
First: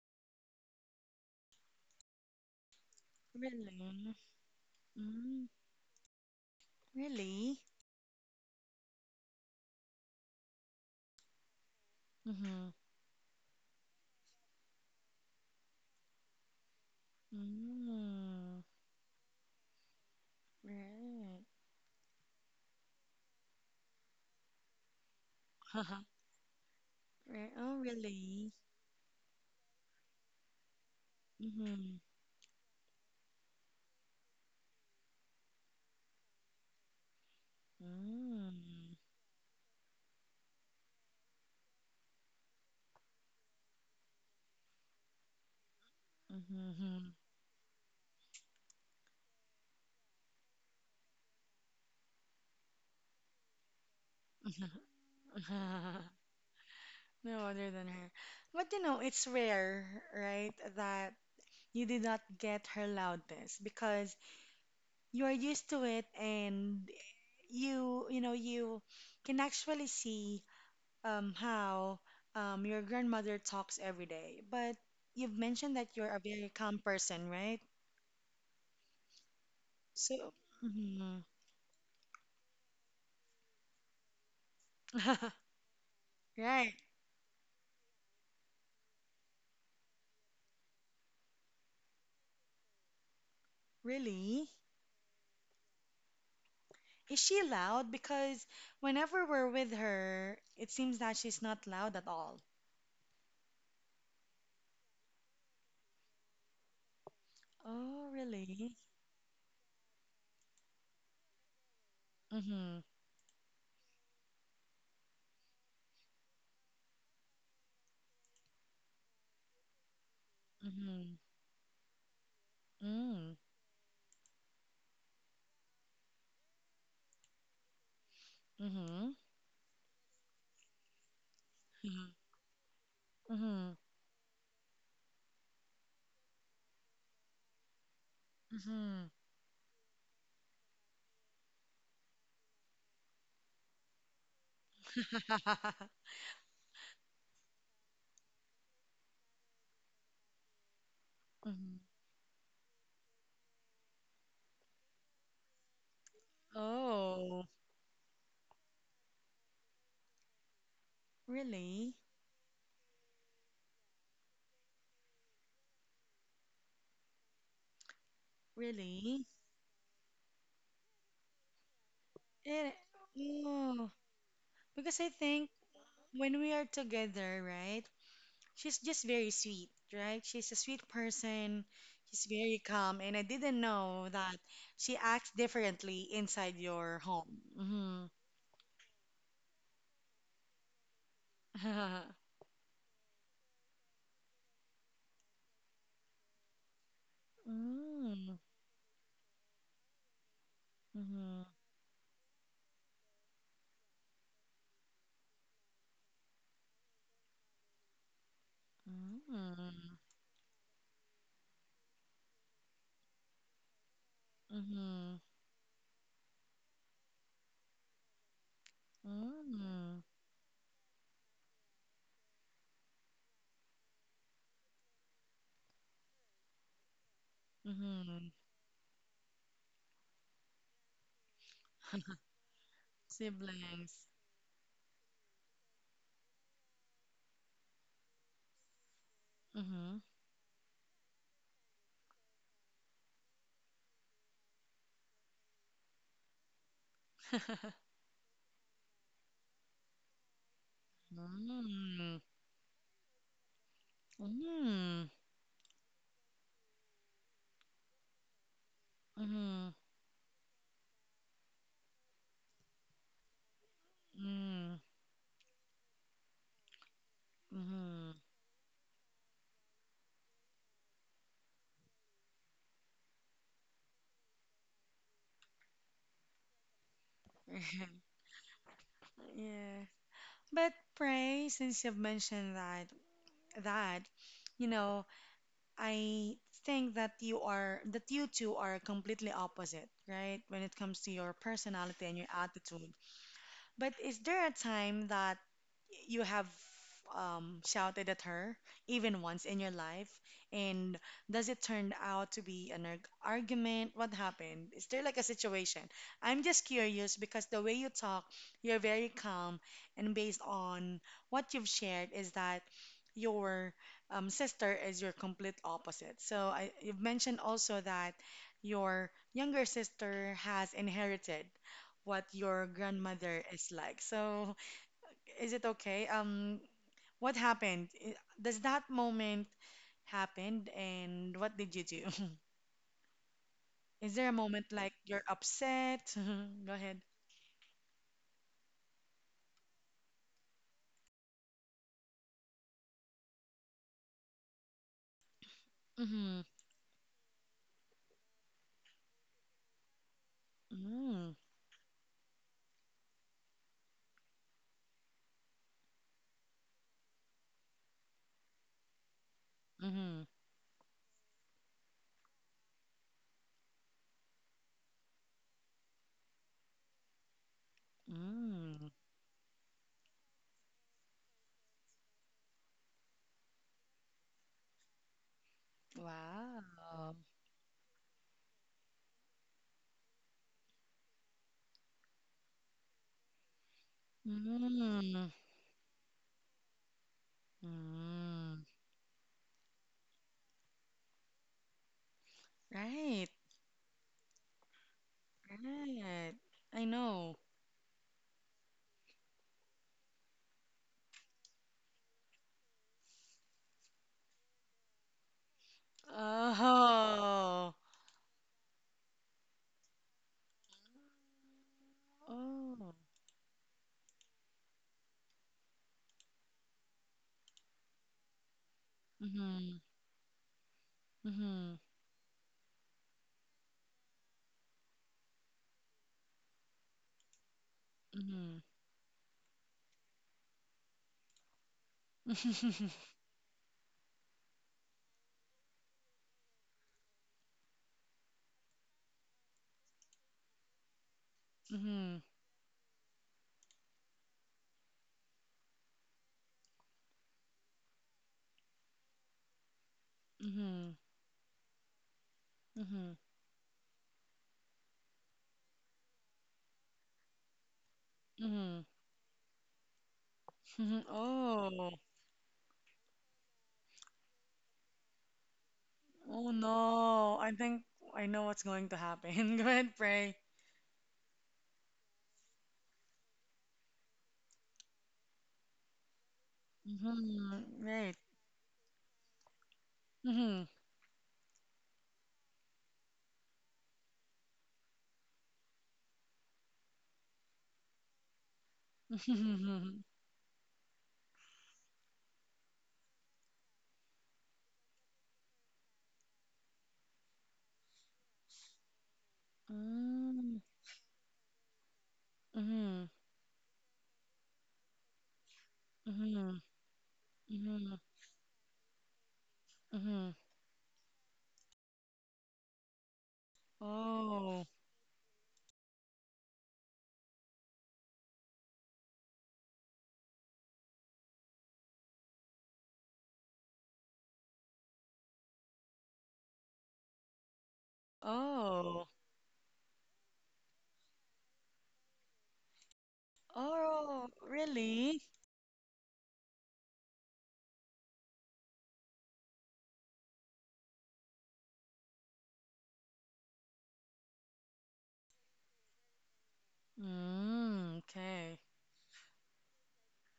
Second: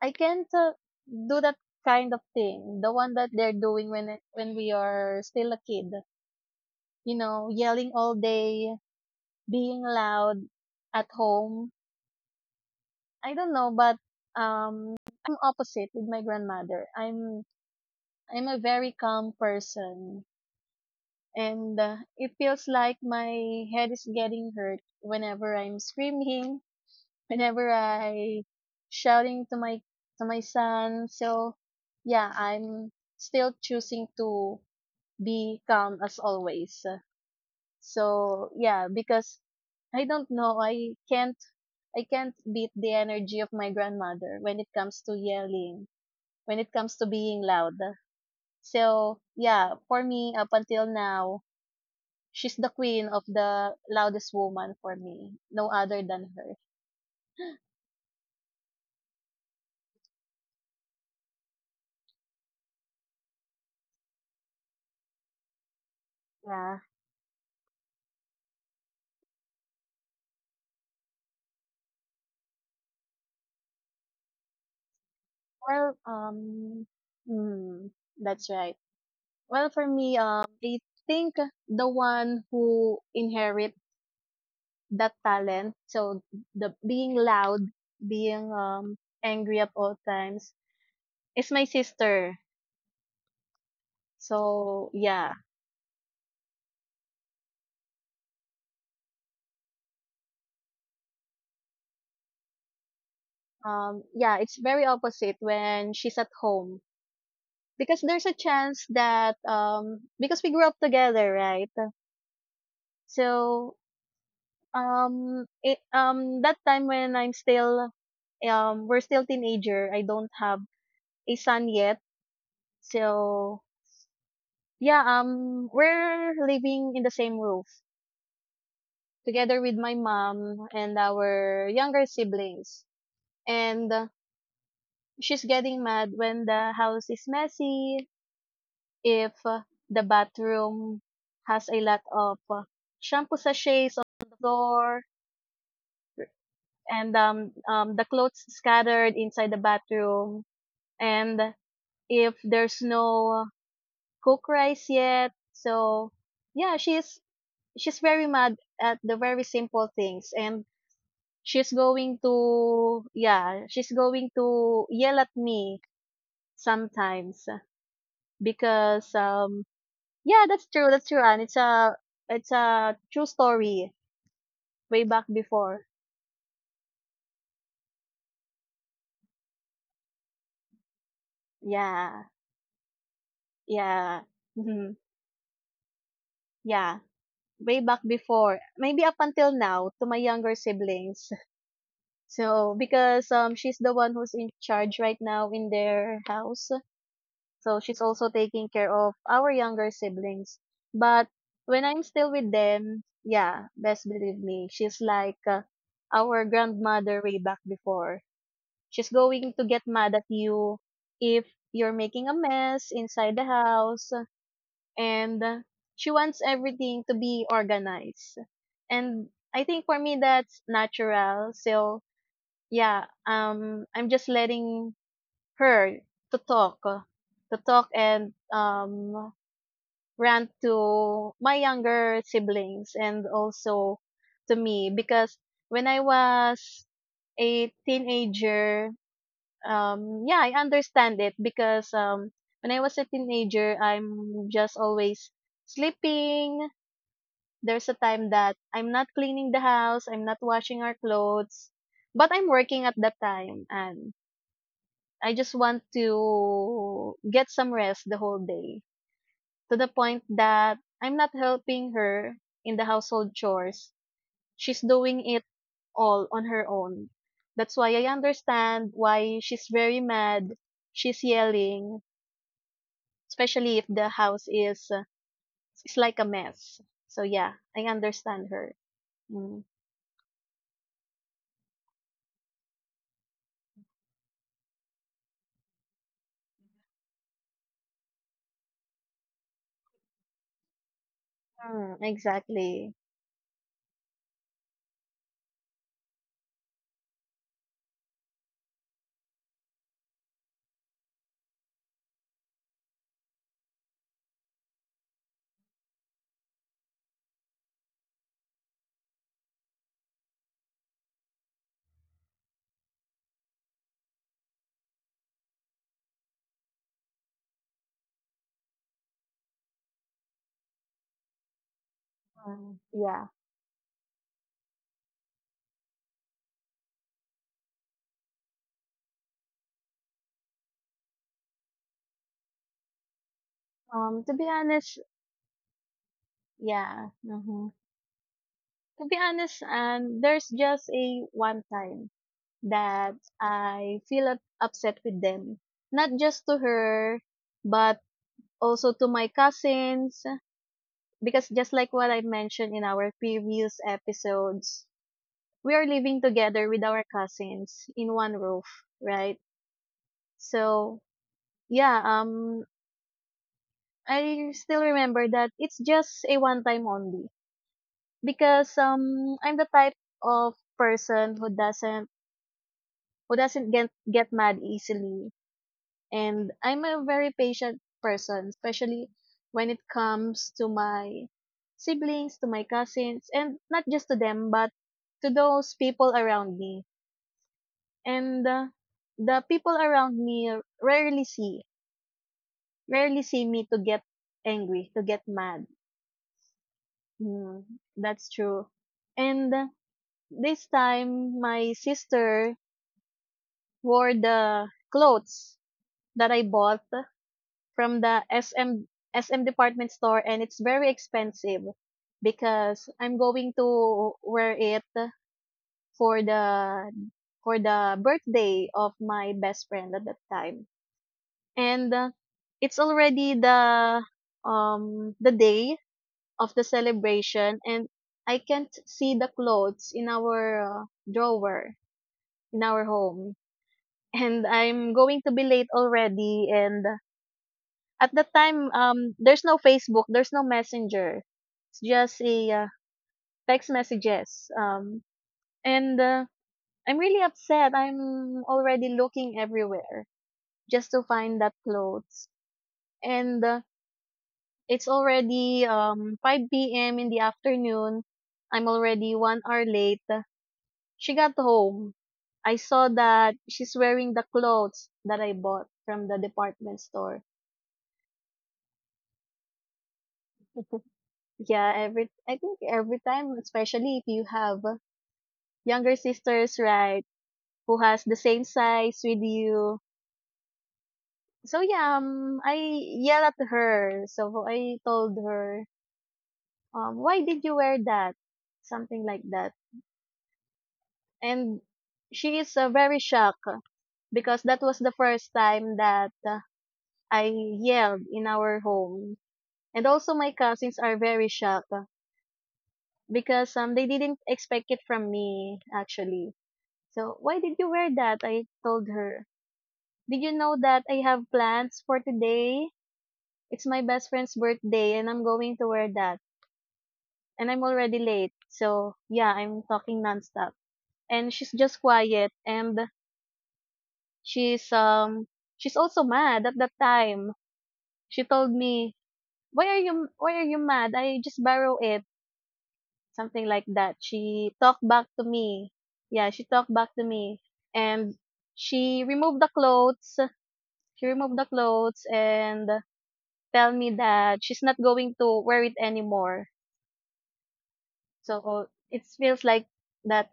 [SPEAKER 2] I can't do that kind of thing. The one that they're doing when
[SPEAKER 1] Really?
[SPEAKER 2] when we are
[SPEAKER 1] Mm,
[SPEAKER 2] still a kid. You know,
[SPEAKER 1] really?
[SPEAKER 2] yelling all day, being loud at home.
[SPEAKER 1] Mm-hmm.
[SPEAKER 2] I don't know, but um, I'm opposite with my grandmother. I'm
[SPEAKER 1] Mm-hmm.
[SPEAKER 2] a very calm person,
[SPEAKER 1] Right.
[SPEAKER 2] and it feels like my head is getting hurt whenever I'm screaming,
[SPEAKER 1] Right.
[SPEAKER 2] whenever
[SPEAKER 1] Oh,
[SPEAKER 2] I
[SPEAKER 1] really?
[SPEAKER 2] shouting to my son. So
[SPEAKER 1] Mm-hmm.
[SPEAKER 2] yeah, I'm still choosing to be calm as always. So yeah,
[SPEAKER 1] Mm-hmm.
[SPEAKER 2] because I don't know, I can't beat the energy of my grandmother when it comes to yelling, when it comes to
[SPEAKER 1] Mm-hmm.
[SPEAKER 2] being loud. So yeah, for me up until now, she's the queen of the loudest woman for me. No other than her.
[SPEAKER 1] No other than her. But you know, it's rare, right, that you did not get her loudness because you are used to it
[SPEAKER 2] Yeah.
[SPEAKER 1] and you can actually see how your grandmother talks every day, but you've mentioned that
[SPEAKER 2] Well,
[SPEAKER 1] you're a very calm
[SPEAKER 2] um,
[SPEAKER 1] person, right?
[SPEAKER 2] mm, that's right. Well, for me,
[SPEAKER 1] So,
[SPEAKER 2] I
[SPEAKER 1] mhm.
[SPEAKER 2] think the one who inherit that talent, so
[SPEAKER 1] right,
[SPEAKER 2] the being loud, being angry at all times, is my sister.
[SPEAKER 1] really?
[SPEAKER 2] So
[SPEAKER 1] Is she loud? Because whenever we're with her, it seems that she's not loud at all.
[SPEAKER 2] yeah, it's very opposite when she's at home
[SPEAKER 1] Oh,
[SPEAKER 2] because there's a
[SPEAKER 1] really?
[SPEAKER 2] chance that because we grew up together, right?
[SPEAKER 1] Mm-hmm.
[SPEAKER 2] So that time when I'm still, we're still teenager, I don't have
[SPEAKER 1] Mm-hmm.
[SPEAKER 2] a son yet.
[SPEAKER 1] Mm-hmm.
[SPEAKER 2] So, yeah, we're living in the same roof
[SPEAKER 1] Mm-hmm.
[SPEAKER 2] together with my mom and our younger siblings.
[SPEAKER 1] Mm-hmm.
[SPEAKER 2] And she's getting mad when the house is messy,
[SPEAKER 1] Mm-hmm.
[SPEAKER 2] if the bathroom has a lot of shampoo sachets on the floor, and the clothes scattered inside the bathroom, and
[SPEAKER 1] Mhm.
[SPEAKER 2] if there's no cook rice yet. So yeah she's
[SPEAKER 1] Oh,
[SPEAKER 2] she's very mad at the very simple things, and she's
[SPEAKER 1] really?
[SPEAKER 2] going to yeah she's going to yell at me sometimes because
[SPEAKER 1] Really?
[SPEAKER 2] yeah, that's true, that's true, and it's a it's
[SPEAKER 1] It,
[SPEAKER 2] a true
[SPEAKER 1] oh,
[SPEAKER 2] story
[SPEAKER 1] Because
[SPEAKER 2] way
[SPEAKER 1] I
[SPEAKER 2] back
[SPEAKER 1] think
[SPEAKER 2] before.
[SPEAKER 1] when we are together, right? She's just very sweet, right? She's a sweet person. She's
[SPEAKER 2] yeah
[SPEAKER 1] very calm, and I didn't know
[SPEAKER 2] yeah
[SPEAKER 1] that she
[SPEAKER 2] mhm,
[SPEAKER 1] acts differently inside your
[SPEAKER 2] yeah
[SPEAKER 1] home.
[SPEAKER 2] Way back
[SPEAKER 1] Mm-hmm.
[SPEAKER 2] before, maybe up until now to my younger siblings. So because she's the one who's in charge right now in their house. So she's
[SPEAKER 1] Mm-hmm.
[SPEAKER 2] also taking care of our younger siblings. But
[SPEAKER 1] Mm-hmm.
[SPEAKER 2] when I'm still with them, yeah, best believe me, she's like our grandmother way back before. She's going to get mad at you if you're making a mess inside the house,
[SPEAKER 1] Mm-hmm.
[SPEAKER 2] and she wants everything to be organized. And I think
[SPEAKER 1] Mm-hmm.
[SPEAKER 2] for me that's natural. So yeah, I'm just letting her to talk uh, to talk
[SPEAKER 1] Mm-hmm.
[SPEAKER 2] and rant to my younger siblings and also
[SPEAKER 1] Siblings.
[SPEAKER 2] to me because when I was a teenager,
[SPEAKER 1] Mm-hmm.
[SPEAKER 2] yeah, I understand it because when I was a teenager I'm just always sleeping. There's a time that I'm not cleaning the house, I'm not washing our clothes,
[SPEAKER 1] Mm-hmm.
[SPEAKER 2] but I'm working at that time, and
[SPEAKER 1] Mm-hmm.
[SPEAKER 2] I just want to get some rest the whole day,
[SPEAKER 1] Mm-hmm.
[SPEAKER 2] to the point that I'm not helping her in the household chores. She's doing it all on her own. That's why
[SPEAKER 1] Mm-hmm.
[SPEAKER 2] I understand why she's very mad. She's yelling, especially if the house is like a mess. So yeah, I understand her. Mm.
[SPEAKER 1] Yeah. But pray, since you've mentioned that that, you know, I think that you two are completely opposite, right? When it comes to your
[SPEAKER 2] Mm,
[SPEAKER 1] personality and your attitude.
[SPEAKER 2] exactly.
[SPEAKER 1] But is there a time that you have shouted at her, even once in your life? And does it turn out to be an argument? What happened? Is there like a situation? I'm just curious because the way you talk, you're very calm, and based on what you've shared, is that your sister is your complete opposite. So I, you've mentioned also that your younger sister has inherited what your
[SPEAKER 2] Mm, yeah.
[SPEAKER 1] grandmother is like. So, is it okay? What happened? Does that moment happened and what did you do? Is there a
[SPEAKER 2] To be
[SPEAKER 1] moment like
[SPEAKER 2] honest,
[SPEAKER 1] you're upset? Go ahead.
[SPEAKER 2] yeah. Mhm. To be honest, there's just a one time that I feel upset with them. Not
[SPEAKER 1] Mm-hmm.
[SPEAKER 2] just to her, but also to my cousins.
[SPEAKER 1] Mm-hmm.
[SPEAKER 2] Because just like what I mentioned in our previous episodes, we are living together with our cousins in one roof, right?
[SPEAKER 1] Mm-hmm.
[SPEAKER 2] So, yeah, um, I still remember that it's just a one time only. Because,
[SPEAKER 1] Mm.
[SPEAKER 2] I'm the type of person who doesn't get mad easily. And I'm a
[SPEAKER 1] Wow.
[SPEAKER 2] very patient person, especially when it comes to my siblings, to my cousins, and not just to them, but
[SPEAKER 1] Mm.
[SPEAKER 2] to those people around me. And
[SPEAKER 1] Mm.
[SPEAKER 2] the people around me rarely see, rarely
[SPEAKER 1] Right.
[SPEAKER 2] see me to get angry, to get mad.
[SPEAKER 1] Right. I know.
[SPEAKER 2] Mm, that's true. And this time, my sister wore the clothes that I bought
[SPEAKER 1] Oh.
[SPEAKER 2] from the SM department store, and it's very expensive because
[SPEAKER 1] Oh.
[SPEAKER 2] I'm going to wear it for the for the birthday of my best
[SPEAKER 1] Mm-hmm.
[SPEAKER 2] friend at that time.
[SPEAKER 1] Mm-hmm.
[SPEAKER 2] And it's already the day of the celebration, and I can't see the clothes in our drawer in our
[SPEAKER 1] Mm-hmm.
[SPEAKER 2] home, and I'm going to be late already. And at that time, there's no Facebook, there's no Messenger. It's
[SPEAKER 1] Mhm.
[SPEAKER 2] just a text messages. And I'm really upset. I'm already looking everywhere just
[SPEAKER 1] Mhm.
[SPEAKER 2] to find that clothes.
[SPEAKER 1] Mhm.
[SPEAKER 2] And it's already 5 p.m. in the afternoon. I'm
[SPEAKER 1] Mhm.
[SPEAKER 2] already 1 hour late.
[SPEAKER 1] Mhm.
[SPEAKER 2] She got
[SPEAKER 1] Oh.
[SPEAKER 2] home. I saw that she's wearing the clothes that I bought from the
[SPEAKER 1] Oh
[SPEAKER 2] department store.
[SPEAKER 1] no. I think I know what's going to happen. Go ahead, pray.
[SPEAKER 2] Yeah, every I think every time, especially if you have younger sisters, right,
[SPEAKER 1] Mhm.
[SPEAKER 2] who has
[SPEAKER 1] Right.
[SPEAKER 2] the same size with you.
[SPEAKER 1] Mhm.
[SPEAKER 2] So I yelled at her. So I told her, why did you wear that? Something like that.
[SPEAKER 1] Mhm.
[SPEAKER 2] And she is very shocked because that was the first time that I yelled in our home. And also my
[SPEAKER 1] Mm.
[SPEAKER 2] cousins are very shocked
[SPEAKER 1] Mhm.
[SPEAKER 2] because they didn't expect it from me actually.
[SPEAKER 1] Mhm.
[SPEAKER 2] So why did you wear
[SPEAKER 1] Mhm.
[SPEAKER 2] that? I told her. Did
[SPEAKER 1] Mhm.
[SPEAKER 2] you know that I have plans for today? It's my best friend's
[SPEAKER 1] Oh.
[SPEAKER 2] birthday and I'm going to wear that. And I'm already late. So, yeah, I'm talking nonstop. And she's just quiet, and she's um she's also mad at that time. She told me,
[SPEAKER 1] Oh.
[SPEAKER 2] Why are you mad? I just borrow it." Something like that.
[SPEAKER 1] Oh,
[SPEAKER 2] She talked back
[SPEAKER 1] really?
[SPEAKER 2] to me. Yeah, she talked back to me, and she removed the clothes. She removed the clothes and tell me that she's not going to wear it anymore.
[SPEAKER 1] Mm, okay.
[SPEAKER 2] So it feels like that,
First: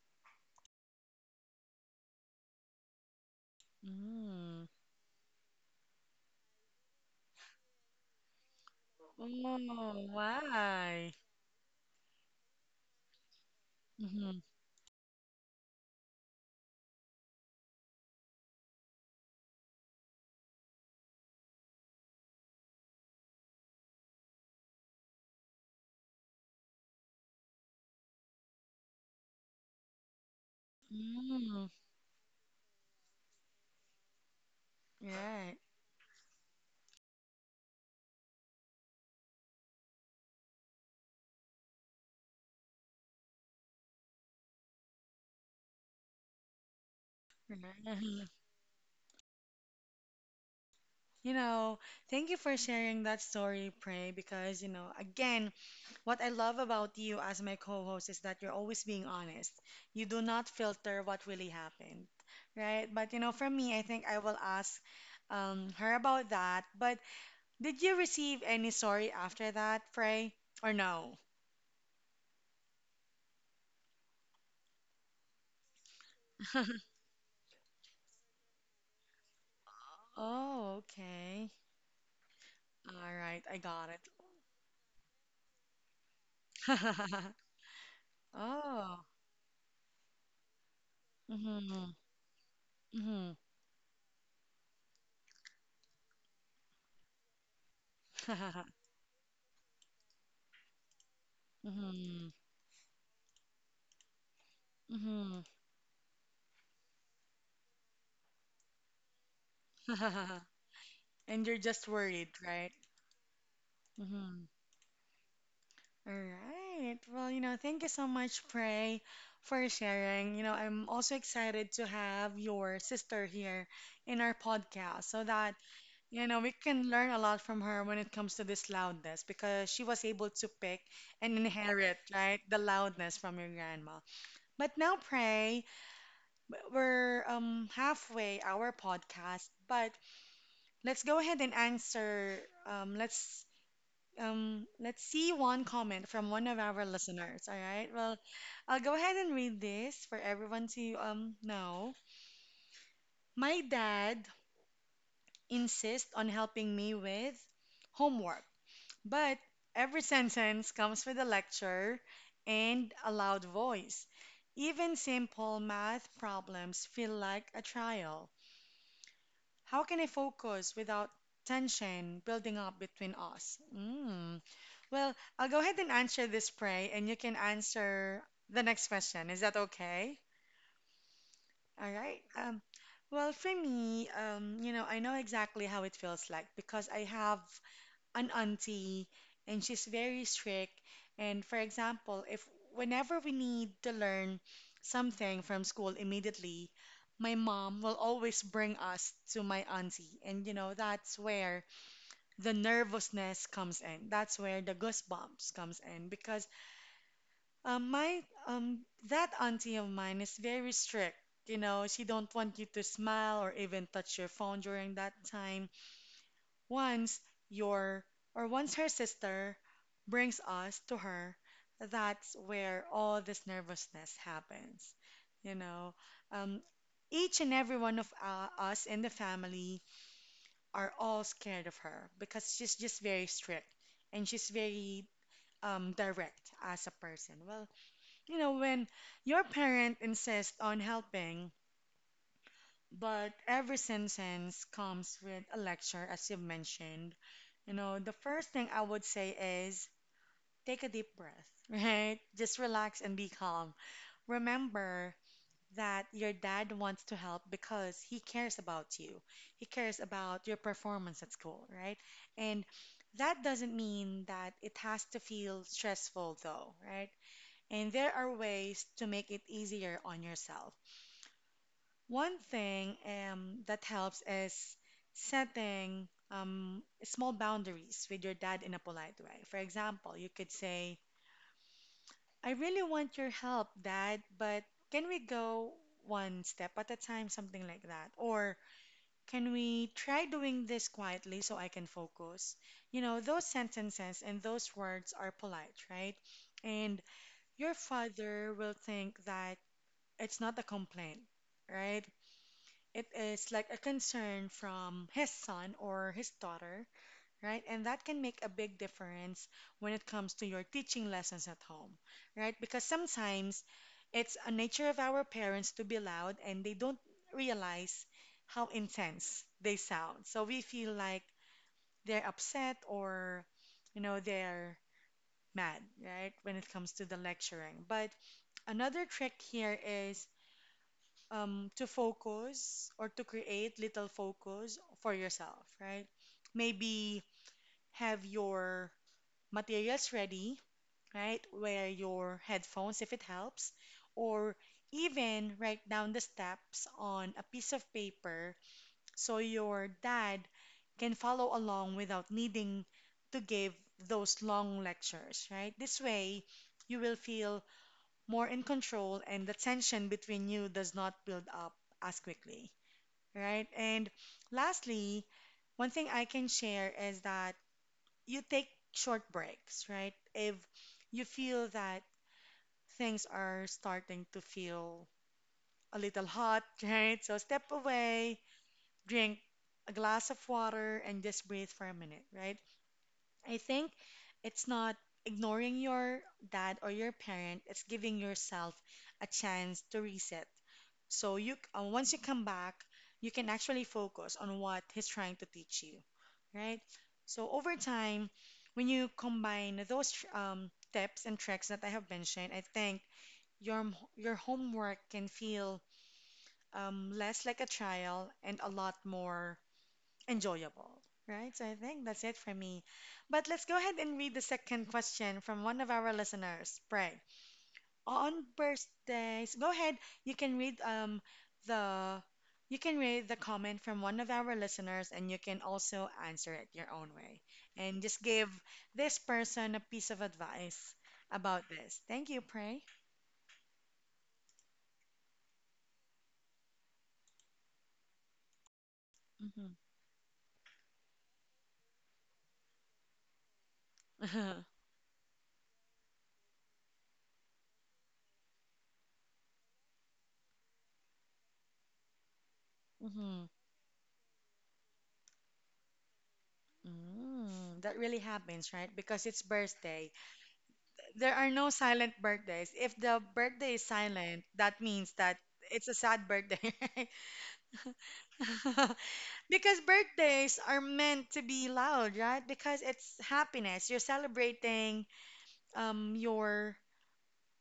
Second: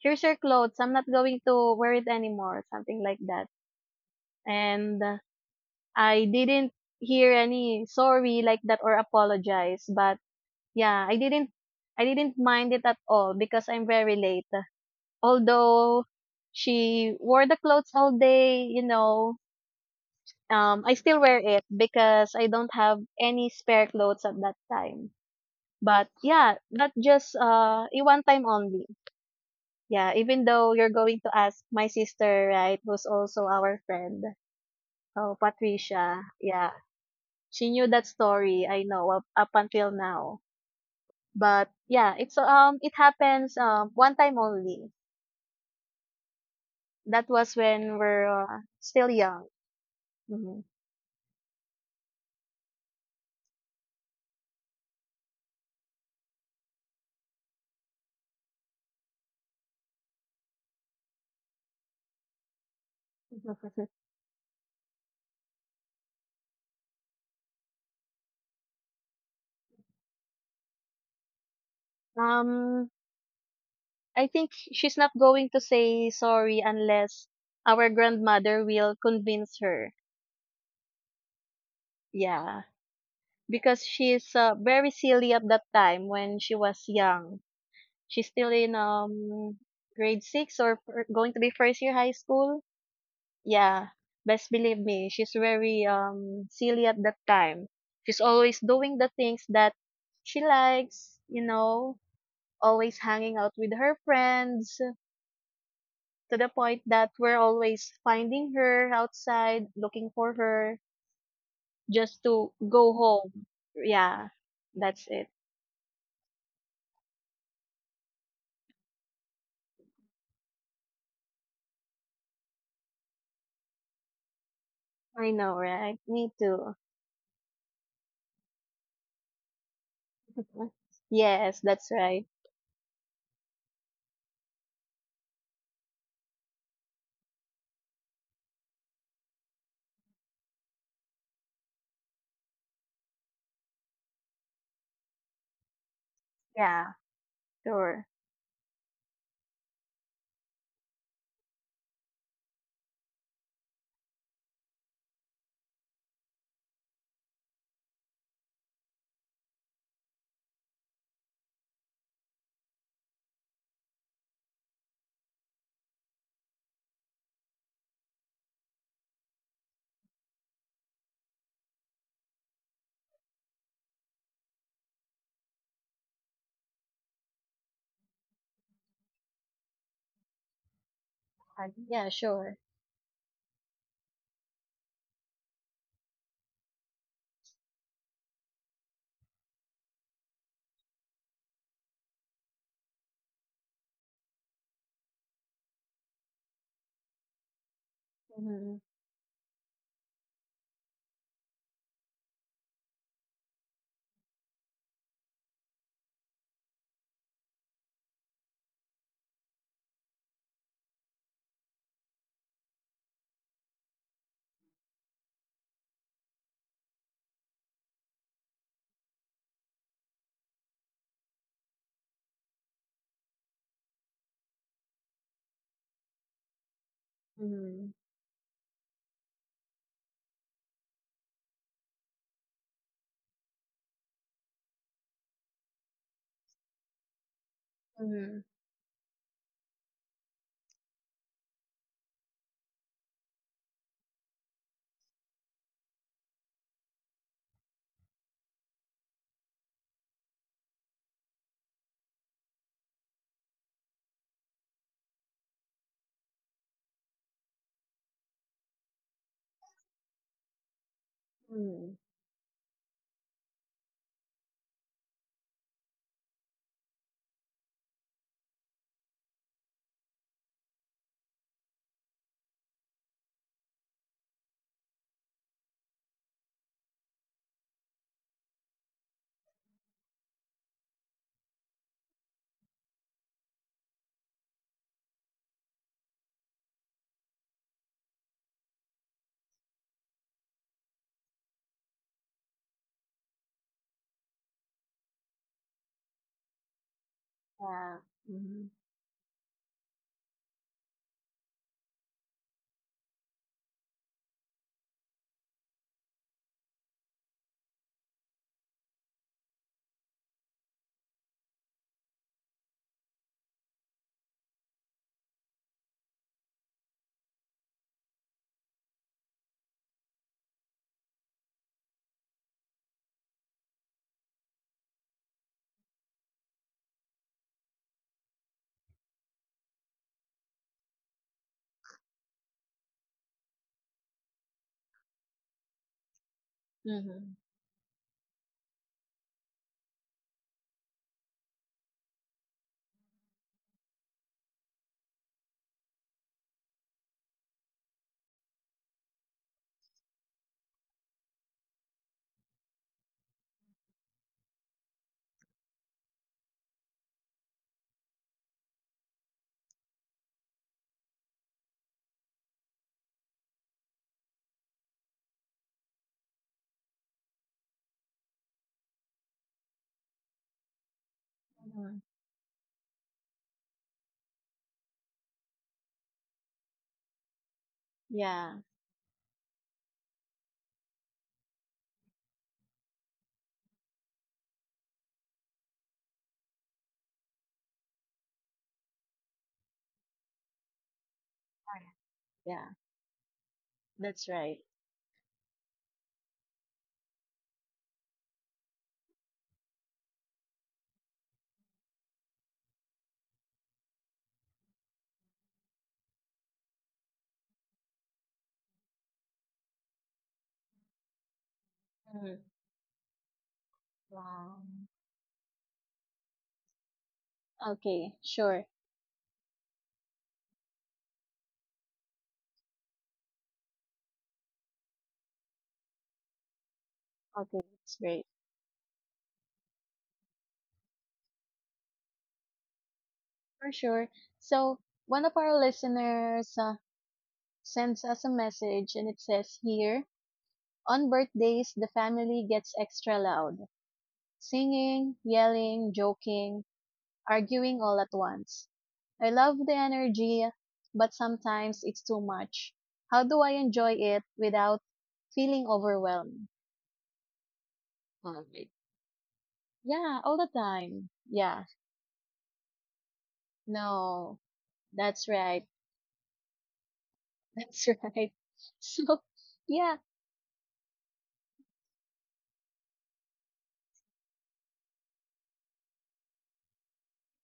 [SPEAKER 2] here's your clothes, I'm not going to wear it anymore, something like that.
[SPEAKER 1] Mm.
[SPEAKER 2] And I didn't hear any sorry like that or apologize,
[SPEAKER 1] Oh,
[SPEAKER 2] but yeah,
[SPEAKER 1] why?
[SPEAKER 2] I didn't mind it at all because I'm very
[SPEAKER 1] Mhm.
[SPEAKER 2] late. Although she wore the clothes all day, you know, I still wear it because I don't have any spare clothes at that time. But yeah, not just a one time only. Yeah, even though you're going to ask
[SPEAKER 1] Mm.
[SPEAKER 2] my sister, right, who's also our friend, oh
[SPEAKER 1] Right.
[SPEAKER 2] Patricia, yeah, she knew that story. I know up until now, but yeah, it happens one time only. That was when we're still young. Mhm.
[SPEAKER 1] You know, thank you for sharing that story, Pray, because, you know, again, what I love about you as my co host is that you're always being honest. You do not filter what really happened, right? But, you know, for me, I think I will ask her about that. But did you receive any sorry after that, Pray, or no?
[SPEAKER 2] um, I think she's not going to say sorry unless our grandmother will convince her.
[SPEAKER 1] Oh, okay.
[SPEAKER 2] Yeah,
[SPEAKER 1] All right, I
[SPEAKER 2] because
[SPEAKER 1] got
[SPEAKER 2] she's very silly at that time when she was
[SPEAKER 1] it.
[SPEAKER 2] young. She's still in
[SPEAKER 1] Oh.
[SPEAKER 2] grade six or going to be first
[SPEAKER 1] Mm-hmm.
[SPEAKER 2] year high school.
[SPEAKER 1] Mm-hmm.
[SPEAKER 2] Yeah, best believe me, she's very silly at that time. She's always doing the things that she likes, you know,
[SPEAKER 1] Mm-hmm.
[SPEAKER 2] always hanging out with her friends,
[SPEAKER 1] Mm-hmm.
[SPEAKER 2] to the point that we're always finding her outside, looking for her
[SPEAKER 1] And you're just
[SPEAKER 2] just
[SPEAKER 1] worried,
[SPEAKER 2] to
[SPEAKER 1] right?
[SPEAKER 2] go home. Yeah,
[SPEAKER 1] Mm-hmm.
[SPEAKER 2] that's it.
[SPEAKER 1] All right. Well, you know, thank you so much, Prey, for sharing. You know, I'm also excited to have your sister here in our podcast so
[SPEAKER 2] I
[SPEAKER 1] that,
[SPEAKER 2] know, right?
[SPEAKER 1] you
[SPEAKER 2] Me
[SPEAKER 1] know, we
[SPEAKER 2] too.
[SPEAKER 1] can learn a lot from her when it comes to this loudness because she was able to pick and
[SPEAKER 2] Yes, that's
[SPEAKER 1] inherit,
[SPEAKER 2] right.
[SPEAKER 1] right, the loudness from your grandma. But now, Prey, we're halfway our podcast, but let's go ahead and answer um let's let's see one comment from one of our
[SPEAKER 2] Yeah,
[SPEAKER 1] listeners. All right.
[SPEAKER 2] sure.
[SPEAKER 1] Well, I'll go ahead and read this for everyone to know. My dad insists on helping me with homework, but every sentence comes with a lecture and a loud voice. Even simple math problems feel like a trial. How can I focus without tension building up between us? Mm. Well, I'll go ahead and answer this, Pray, and you can answer the next question. Is that okay?
[SPEAKER 2] Like,
[SPEAKER 1] All
[SPEAKER 2] yeah,
[SPEAKER 1] right.
[SPEAKER 2] sure.
[SPEAKER 1] Well, for me, you know, I know exactly how it feels like because I have an auntie and she's very strict. And for example, if whenever we need to learn something from school immediately, my mom will always bring
[SPEAKER 2] Mm-hmm.
[SPEAKER 1] us to my auntie. And you know, that's where the nervousness comes in. That's where the goosebumps comes in because my um, that auntie of mine is very strict. You know, she don't want you to smile or even touch your phone during that time. Once your or once her sister brings us to her, that's where all this nervousness happens. You know, um, each and every
[SPEAKER 2] Mm-hmm.
[SPEAKER 1] one of us in the family are all scared of her because she's just very strict and she's very direct as a person. Well, you
[SPEAKER 2] Mm-hmm.
[SPEAKER 1] know, when your parent insists on helping, but every sentence comes with a lecture, as you've mentioned, you know, the first thing I would say is take a deep breath, right? Just relax and be calm. Remember that your dad wants to help because he cares about you, he cares about your performance at school, right?
[SPEAKER 2] Mm-hmm.
[SPEAKER 1] And that doesn't mean that it has to feel stressful, though, right? And there are ways to make it easier on yourself. One thing that helps is setting small boundaries with your dad in a polite way. For example, you could say, I really want your help, dad, but can we go one step at a time? Something like that. Or can we try doing this quietly so I can focus? You know, those sentences and those words are polite, right? And your
[SPEAKER 2] Yeah.
[SPEAKER 1] father will
[SPEAKER 2] Mm-hmm.
[SPEAKER 1] think that it's not a complaint, right? It is like a concern from his son or his daughter, right? And that can make a big difference when it comes to your teaching lessons at home, right? Because sometimes it's a nature of our parents to be loud and they don't realize how intense they sound. So we feel like they're upset or, you know, they're mad, right? When it comes to the lecturing. But another trick here is to focus or to create little focus for yourself, right? Maybe
[SPEAKER 2] Mm-hmm.
[SPEAKER 1] have your materials ready, right? Wear your headphones if it helps, or even write down the steps on a piece of paper so your dad can follow along without needing to give those long lectures, right? This way, you will feel more in control and the tension between you does not build up as quickly right? And lastly, one thing I can share is that you take short breaks, right? If you feel that
[SPEAKER 2] Mm-hmm.
[SPEAKER 1] things are starting to feel a little hot, right? So step away,
[SPEAKER 2] Yeah.
[SPEAKER 1] drink a glass of water, and just breathe for a minute, right? I think it's not ignoring your dad or your parent, it's giving yourself a chance to reset. So you
[SPEAKER 2] Alright.
[SPEAKER 1] once you come back,
[SPEAKER 2] Yeah,
[SPEAKER 1] you can actually focus
[SPEAKER 2] that's
[SPEAKER 1] on
[SPEAKER 2] right.
[SPEAKER 1] what he's trying to teach you, right? So over time, when you combine those tips and tricks that I have mentioned, I think your your homework can feel less like a trial and a lot more enjoyable, right? So I think that's it
[SPEAKER 2] Mm-hmm.
[SPEAKER 1] for me. But let's go ahead and read the
[SPEAKER 2] Wow.
[SPEAKER 1] second question from one of our listeners. Pray.
[SPEAKER 2] Okay,
[SPEAKER 1] On
[SPEAKER 2] sure.
[SPEAKER 1] birthdays, go ahead. You can read the you can read the comment from one of our listeners and you can also answer it your own way.
[SPEAKER 2] Okay,
[SPEAKER 1] And
[SPEAKER 2] that's
[SPEAKER 1] just
[SPEAKER 2] great.
[SPEAKER 1] give this person a piece of advice about this. Thank you, Pray.
[SPEAKER 2] For sure. So, one of our listeners sends us a message, and it
[SPEAKER 1] Hmm.
[SPEAKER 2] says here, on birthdays, the family gets extra loud. Singing, yelling, joking, arguing all at once. I love the energy, but sometimes it's too much. How
[SPEAKER 1] Hmm.
[SPEAKER 2] do I enjoy it without feeling overwhelmed?
[SPEAKER 1] Mm, that really
[SPEAKER 2] All
[SPEAKER 1] happens,
[SPEAKER 2] right.
[SPEAKER 1] right? Because it's birthday.
[SPEAKER 2] Yeah, all the time.
[SPEAKER 1] There are no
[SPEAKER 2] Yeah,
[SPEAKER 1] silent birthdays. If the birthday is silent,
[SPEAKER 2] no,
[SPEAKER 1] that means that
[SPEAKER 2] that's right.
[SPEAKER 1] it's a sad birthday,
[SPEAKER 2] That's right.
[SPEAKER 1] right?
[SPEAKER 2] So,
[SPEAKER 1] Because
[SPEAKER 2] yeah,
[SPEAKER 1] birthdays are meant to be loud, right? Because it's happiness. You're celebrating um your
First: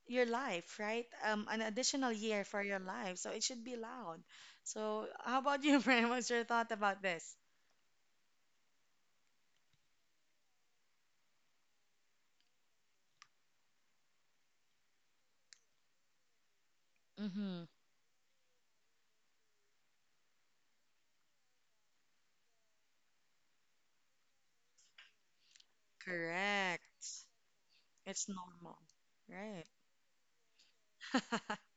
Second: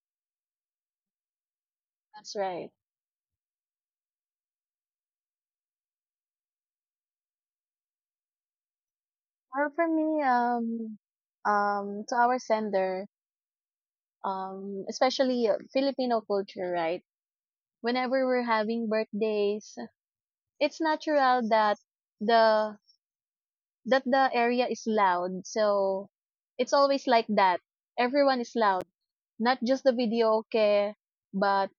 [SPEAKER 1] your life, right? An additional
[SPEAKER 2] that's
[SPEAKER 1] year for
[SPEAKER 2] right.
[SPEAKER 1] your life, so it should be loud. So, how about you, Brian? What's your thought about this?
[SPEAKER 2] Or for me, to our sender, especially Filipino culture, right?
[SPEAKER 1] Mm-hmm.
[SPEAKER 2] Whenever we're having birthdays, it's natural the that the area is loud. So it's always like
[SPEAKER 1] Correct.
[SPEAKER 2] that.
[SPEAKER 1] It's
[SPEAKER 2] Everyone is
[SPEAKER 1] normal,
[SPEAKER 2] loud, not
[SPEAKER 1] right?
[SPEAKER 2] just the videoke, but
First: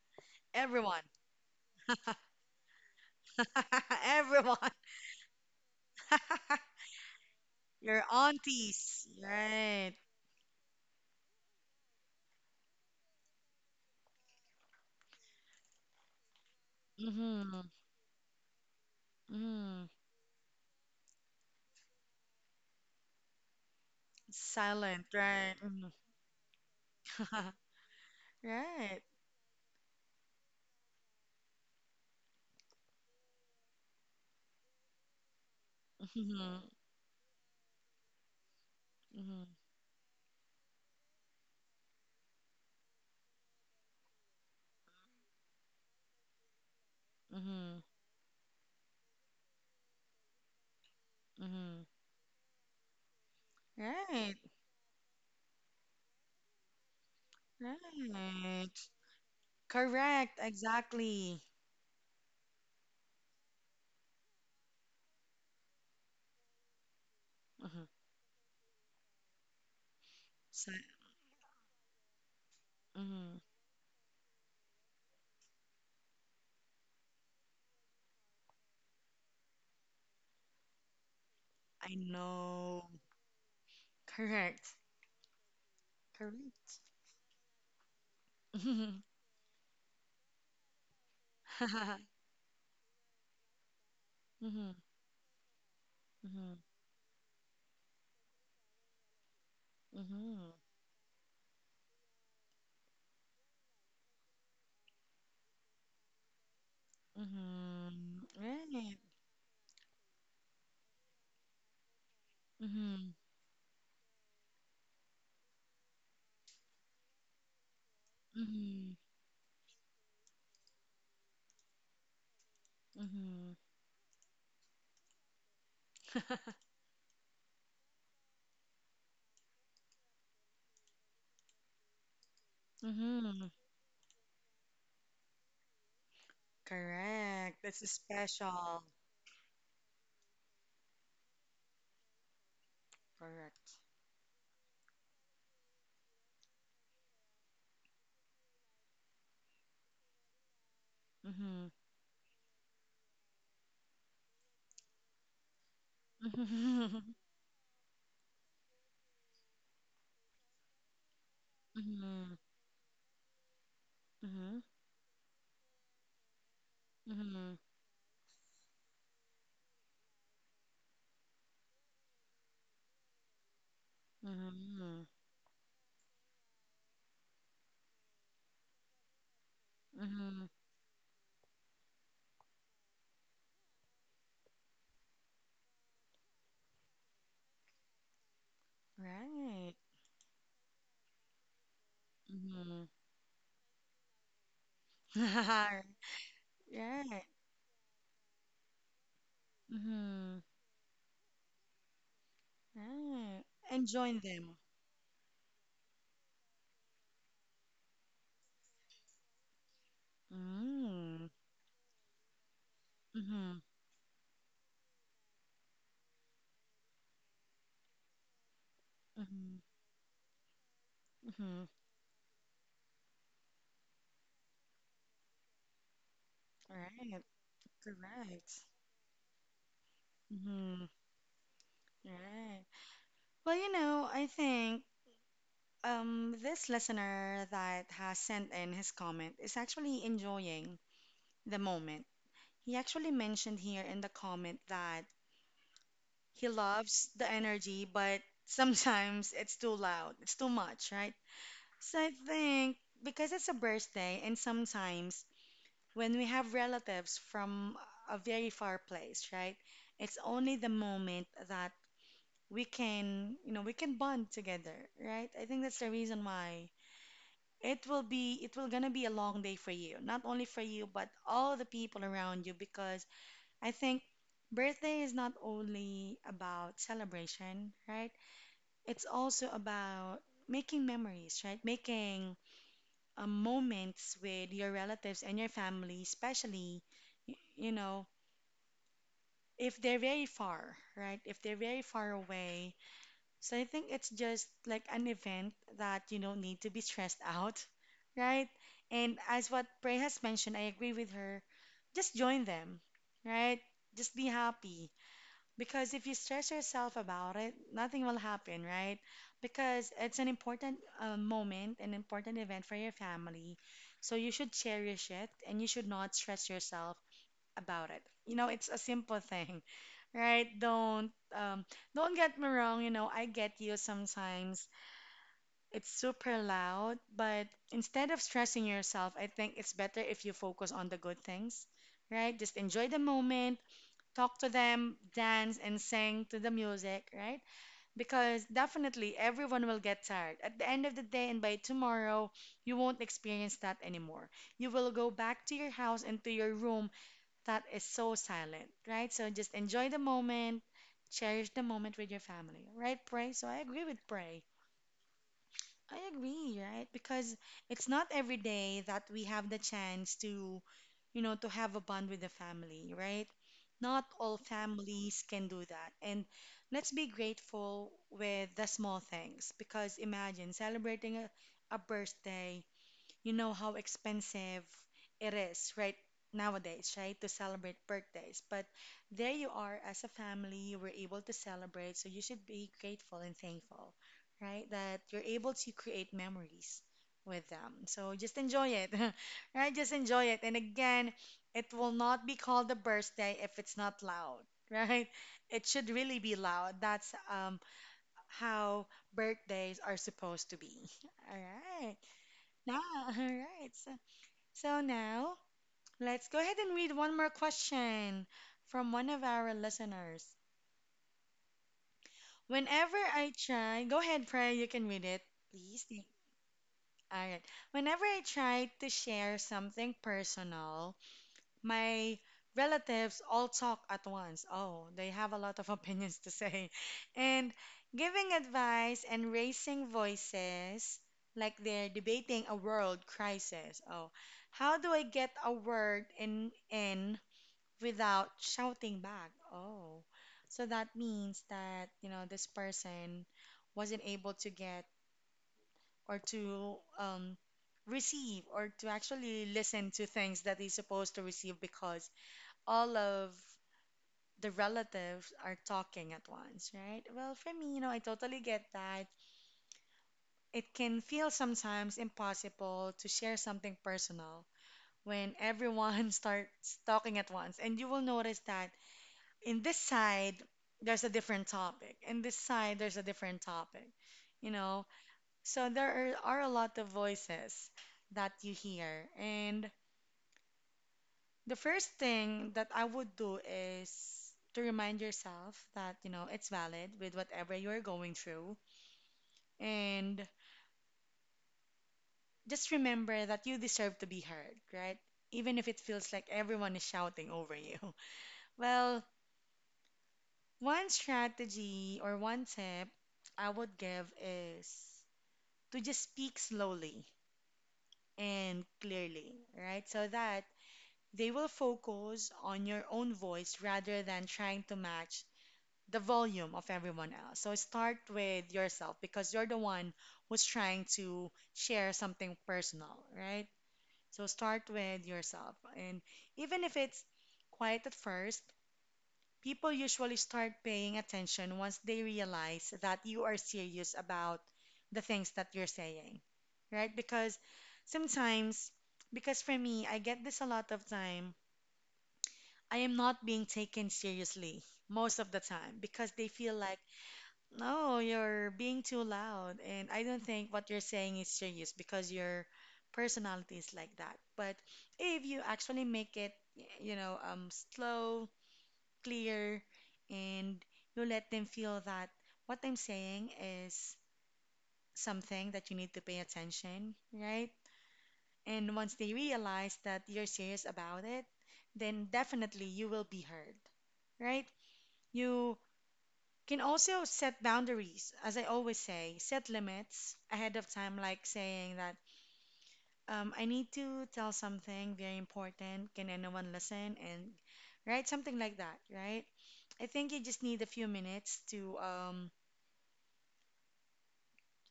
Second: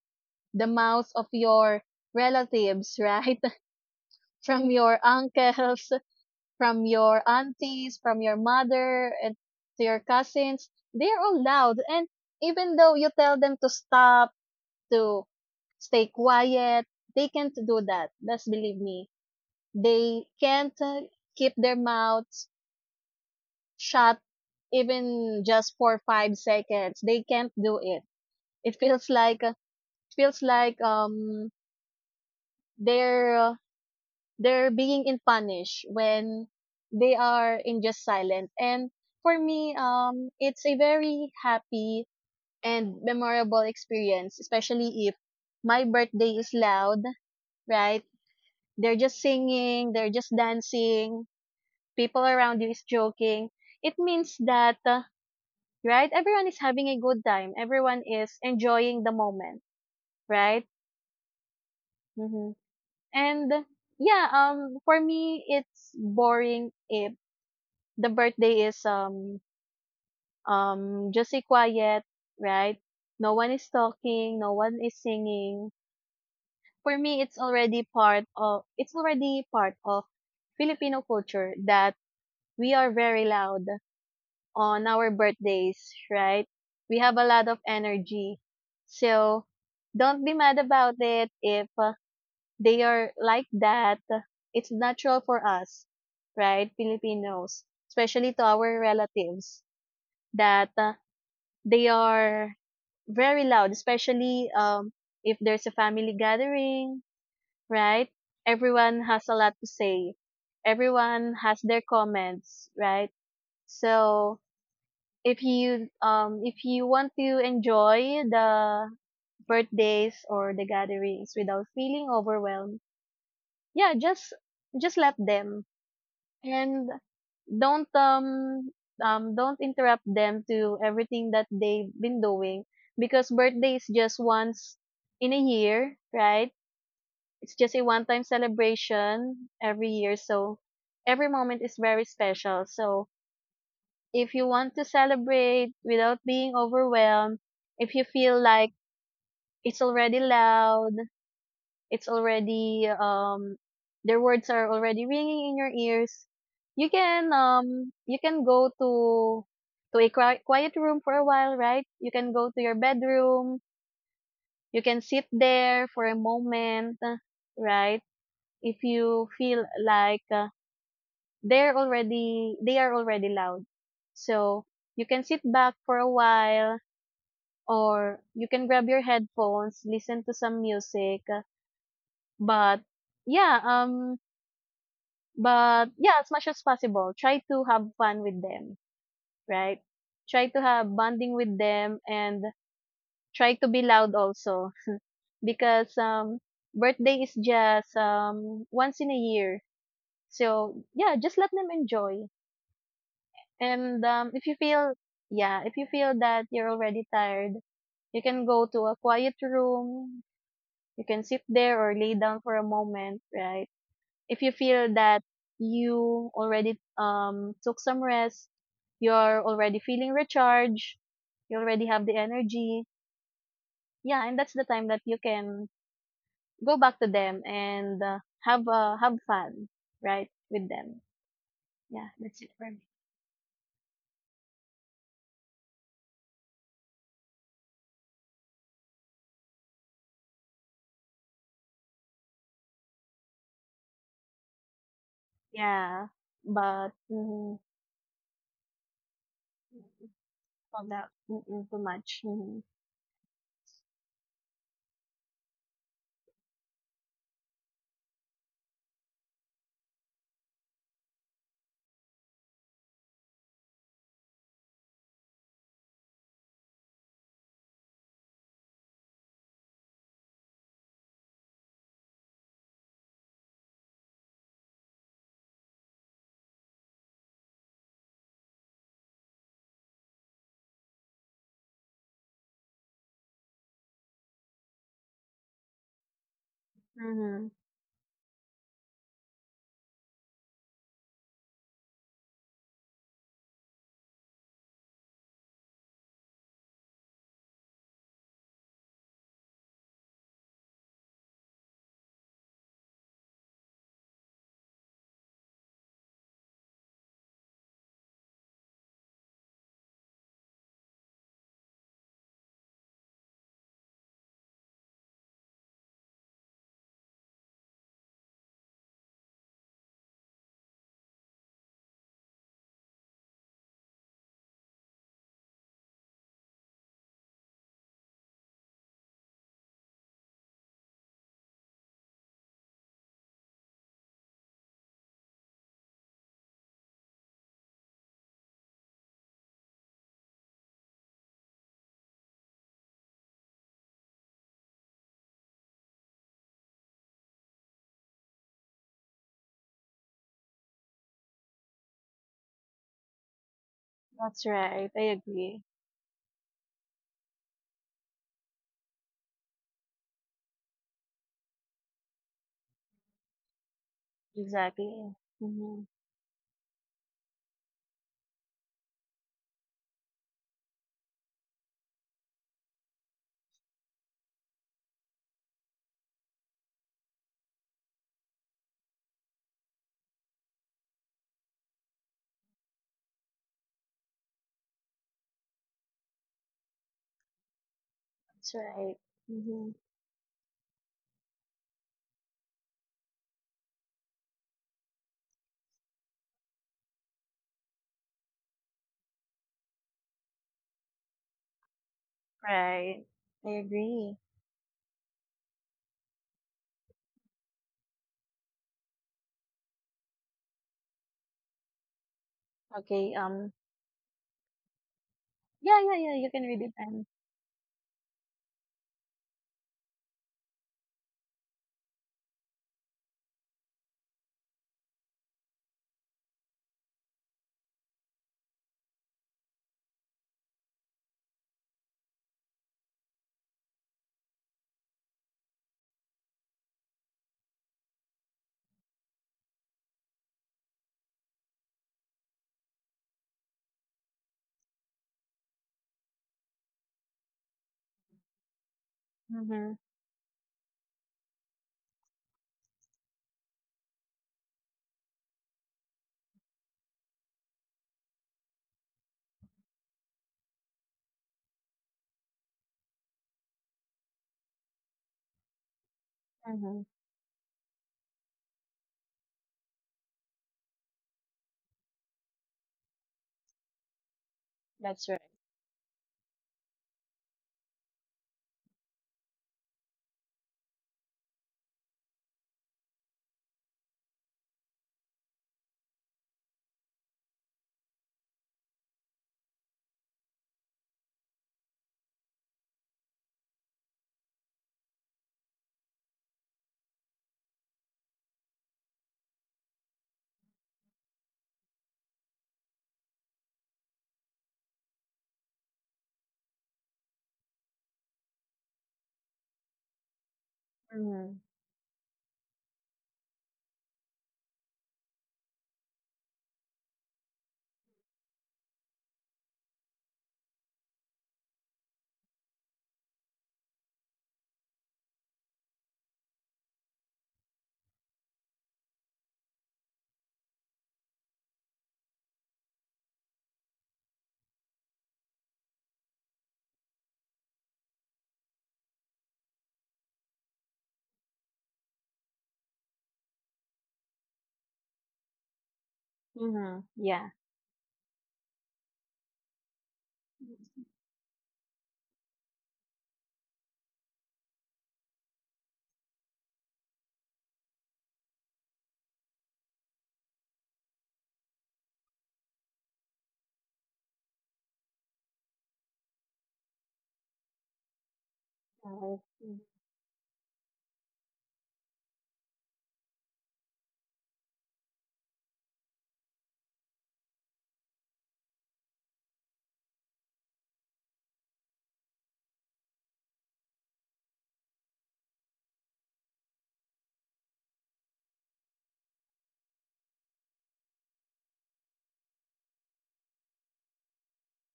[SPEAKER 2] the
[SPEAKER 1] Everyone,
[SPEAKER 2] mouths of your relatives, right?
[SPEAKER 1] everyone.
[SPEAKER 2] From your uncles, from your aunties,
[SPEAKER 1] Your
[SPEAKER 2] from your
[SPEAKER 1] aunties,
[SPEAKER 2] mother, and to
[SPEAKER 1] right?
[SPEAKER 2] your cousins. They are all loud, and even though you tell them to stop, to stay quiet, they can't
[SPEAKER 1] Mm-hmm.
[SPEAKER 2] do that. Just believe me.
[SPEAKER 1] Mm-hmm.
[SPEAKER 2] They can't keep their mouths shut
[SPEAKER 1] Silent,
[SPEAKER 2] even
[SPEAKER 1] right?
[SPEAKER 2] just
[SPEAKER 1] Mm-hmm.
[SPEAKER 2] for 5 seconds. They can't do it. It
[SPEAKER 1] Right.
[SPEAKER 2] feels like uh, feels like they're uh, they're being in punish when
[SPEAKER 1] Mm-hmm.
[SPEAKER 2] they are in just silent. And for
[SPEAKER 1] Mm-hmm.
[SPEAKER 2] me, it's a very happy and memorable experience, especially if my birthday is loud,
[SPEAKER 1] Mm-hmm.
[SPEAKER 2] right? They're just singing, they're just dancing,
[SPEAKER 1] Mm-hmm.
[SPEAKER 2] people around you is joking, it means
[SPEAKER 1] Right.
[SPEAKER 2] that, right, everyone is having a good time. Everyone is
[SPEAKER 1] Right.
[SPEAKER 2] enjoying the moment,
[SPEAKER 1] Correct.
[SPEAKER 2] right?
[SPEAKER 1] Exactly.
[SPEAKER 2] Mm-hmm. And yeah, for me, it's boring if
[SPEAKER 1] Mm-hmm.
[SPEAKER 2] the birthday is
[SPEAKER 1] So,
[SPEAKER 2] just a quiet, right? No
[SPEAKER 1] mm-hmm.
[SPEAKER 2] one is talking, no one is singing. For me, it's already part of Filipino culture that
[SPEAKER 1] I
[SPEAKER 2] we are
[SPEAKER 1] know.
[SPEAKER 2] very loud
[SPEAKER 1] Correct.
[SPEAKER 2] on our birthdays, right?
[SPEAKER 1] Correct.
[SPEAKER 2] We have a lot of energy.
[SPEAKER 1] Mm-hmm.
[SPEAKER 2] So don't be mad about it if they are like that. It's
[SPEAKER 1] Mm-hmm.
[SPEAKER 2] natural for us, right? Filipinos, especially to our relatives
[SPEAKER 1] Mm-hmm.
[SPEAKER 2] that they are very loud, especially if there's a family gathering, right?
[SPEAKER 1] Mm-hmm. Right. Mm-hmm.
[SPEAKER 2] Everyone
[SPEAKER 1] Right.
[SPEAKER 2] has a lot to say. Everyone has their comments, right? So if you want to enjoy the
[SPEAKER 1] Mm-hmm.
[SPEAKER 2] birthdays or the gatherings without feeling overwhelmed,
[SPEAKER 1] Mm-hmm.
[SPEAKER 2] yeah just just let them, and don't um don't interrupt them to everything that they've been doing, because
[SPEAKER 1] Mm-hmm.
[SPEAKER 2] birthday is just once in a year, right? It's
[SPEAKER 1] Correct.
[SPEAKER 2] just a
[SPEAKER 1] That's a
[SPEAKER 2] one time
[SPEAKER 1] special.
[SPEAKER 2] celebration every year, so every moment is very special. So
[SPEAKER 1] Correct.
[SPEAKER 2] if you want to celebrate without being overwhelmed, if you feel like it's already loud,
[SPEAKER 1] Mhm.
[SPEAKER 2] it's already their words are already ringing in your ears,
[SPEAKER 1] Mhm.
[SPEAKER 2] you can go to a quiet room for a while, right? You can
[SPEAKER 1] Mhm.
[SPEAKER 2] go to your bedroom,
[SPEAKER 1] Mhm.
[SPEAKER 2] you can sit there for a moment,
[SPEAKER 1] Mhm.
[SPEAKER 2] right? If you feel like they are already loud. So, you
[SPEAKER 1] Mhm.
[SPEAKER 2] can sit back for a while or you can grab your headphones, listen to
[SPEAKER 1] Mhm.
[SPEAKER 2] some music. But yeah, um, yeah, as much as possible, try to have fun with them,
[SPEAKER 1] Right.
[SPEAKER 2] right? Try to have bonding with them and
[SPEAKER 1] Mhm.
[SPEAKER 2] try to be loud also because birthday
[SPEAKER 1] Right.
[SPEAKER 2] is just once in a year.
[SPEAKER 1] Mhm.
[SPEAKER 2] So yeah, just let them enjoy.
[SPEAKER 1] Right. And
[SPEAKER 2] And
[SPEAKER 1] join
[SPEAKER 2] if you
[SPEAKER 1] them.
[SPEAKER 2] feel yeah, if you feel that you're already tired, you can go to a quiet room. You can
[SPEAKER 1] Mm.
[SPEAKER 2] sit there or lay down for a moment,
[SPEAKER 1] Mhm.
[SPEAKER 2] right? If you feel that you already took some rest, you're
[SPEAKER 1] Mhm.
[SPEAKER 2] already feeling recharged, you
[SPEAKER 1] Mhm.
[SPEAKER 2] already have the energy. Yeah, and that's the time that you can go
[SPEAKER 1] Right.
[SPEAKER 2] back to
[SPEAKER 1] Correct.
[SPEAKER 2] them and have fun, right, with
[SPEAKER 1] Mhm.
[SPEAKER 2] them. Yeah, that's it
[SPEAKER 1] Right.
[SPEAKER 2] for me.
[SPEAKER 1] Well, you know, I think this listener that has sent in his comment is actually enjoying the moment. He actually mentioned here in the comment that
[SPEAKER 2] Yeah,
[SPEAKER 1] he
[SPEAKER 2] but
[SPEAKER 1] loves the energy, but sometimes it's too loud, it's too
[SPEAKER 2] found
[SPEAKER 1] much,
[SPEAKER 2] out.
[SPEAKER 1] right?
[SPEAKER 2] Mm-mm, too
[SPEAKER 1] So I
[SPEAKER 2] much. Mm-hmm.
[SPEAKER 1] think because it's a birthday, and sometimes when we have relatives from a very far place, right? It's only the moment that we can, you know, we can bond together, right? I think that's the reason why it will gonna be a long day for you, not only for you, but all the people around you because I think birthday is not only about celebration, right? It's also about making memories, right? Making moments with your relatives and your family, especially, y-
[SPEAKER 2] Mm-hmm.
[SPEAKER 1] you know, if they're very far, right? If they're very far away. So I think it's just like an event that you don't need to be stressed out, right? And as what Prey has mentioned, I agree with her. Just join them, right? Just be happy. Because if you stress yourself about it, nothing will happen, right? Because it's an important moment, an important event for your family. So you should cherish it and you should not stress yourself about it. You know, it's a simple thing, right? Don't get me wrong, you know, I get you sometimes. It's super loud, but instead of stressing yourself, I think it's better if you focus on the good things, right? Just enjoy the moment, talk to them, dance and sing to the music, right? Because definitely everyone will get tired. At the end of the day and by tomorrow, you won't experience that anymore. You will go back to your house and to your room that is so silent, right? So just enjoy the moment, cherish the moment with your family, right, Pray? So I agree with
[SPEAKER 2] That's
[SPEAKER 1] Pray.
[SPEAKER 2] right. I agree.
[SPEAKER 1] I agree, right? Because it's not every day that we have the chance to, you know, to have a bond with the family, right? Not all
[SPEAKER 2] Exactly.
[SPEAKER 1] families can do
[SPEAKER 2] Mm-hmm.
[SPEAKER 1] that. And let's be grateful with the small things because imagine celebrating a birthday, you know how expensive it is, right, nowadays, right, to celebrate birthdays. But there you are as a family, you were able to celebrate, so you should be grateful and thankful, right, that you're able to create memories with them. So just
[SPEAKER 2] That's
[SPEAKER 1] enjoy it,
[SPEAKER 2] right. Mm-hmm.
[SPEAKER 1] right? Just enjoy it. And again, it will not be called a birthday if it's not loud, right? It should really be loud. That's How birthdays are supposed to be. All right. Nah,
[SPEAKER 2] Right?
[SPEAKER 1] all
[SPEAKER 2] I
[SPEAKER 1] right. So
[SPEAKER 2] agree.
[SPEAKER 1] so now, let's go ahead and read one more question from one of our listeners. Whenever
[SPEAKER 2] Okay.
[SPEAKER 1] I try, go ahead, Pray, you can read it,
[SPEAKER 2] Yeah.
[SPEAKER 1] please.
[SPEAKER 2] Yeah. Yeah. You can read it. And.
[SPEAKER 1] All right. Whenever I try to share something personal, my relatives all talk at once. Oh, they have a lot of opinions to say. And giving advice and raising voices like they're debating a world crisis. Oh, how do I get a word in without shouting back. Oh, so that means that, you know, this person wasn't able to get or to receive or to actually
[SPEAKER 2] Mm-hmm.
[SPEAKER 1] listen to things that he's supposed to receive because all of the relatives are talking at once, right? Well, for me, you know, I totally get that. It can feel sometimes impossible to share something personal when everyone
[SPEAKER 2] Mm-hmm.
[SPEAKER 1] starts talking at once. And you will notice that in this side there's a different topic, in this side there's a different topic, you know,
[SPEAKER 2] That's right.
[SPEAKER 1] so there are a lot of voices that you hear, and the first thing that I would do is to remind yourself that, you know, it's valid with whatever you're going through, and just remember that you deserve to be heard, right, even if it feels like everyone is shouting over you. Well, one strategy or one tip I would give is to just speak slowly and clearly, right? So that
[SPEAKER 2] Mm-hmm.
[SPEAKER 1] they will focus on your own voice rather than trying to match the volume of everyone else. So start with yourself because you're the one who's trying to share something personal, right? So start with yourself. And even if it's quiet at first, people usually start paying attention once they realize that you are serious about the things that you're saying, right? Because sometimes, because for me, I get this a lot of time. I am not being taken seriously most of the time because they feel
[SPEAKER 2] Mm-hmm.
[SPEAKER 1] like,
[SPEAKER 2] Yeah.
[SPEAKER 1] no, you're being too loud. And I don't think what you're saying is serious because your personality is like that. But if you actually make it, you know, slow, clear, and you let them feel that what I'm saying is something that you need to pay attention, right? And once they
[SPEAKER 2] Mm-hmm.
[SPEAKER 1] realize that you're serious about it, then definitely you will be heard, right? You can also set boundaries, as I always say, set limits ahead of time, like saying that I need to tell something very important. Can anyone listen? And right, something like that, right? I think you just need a few minutes to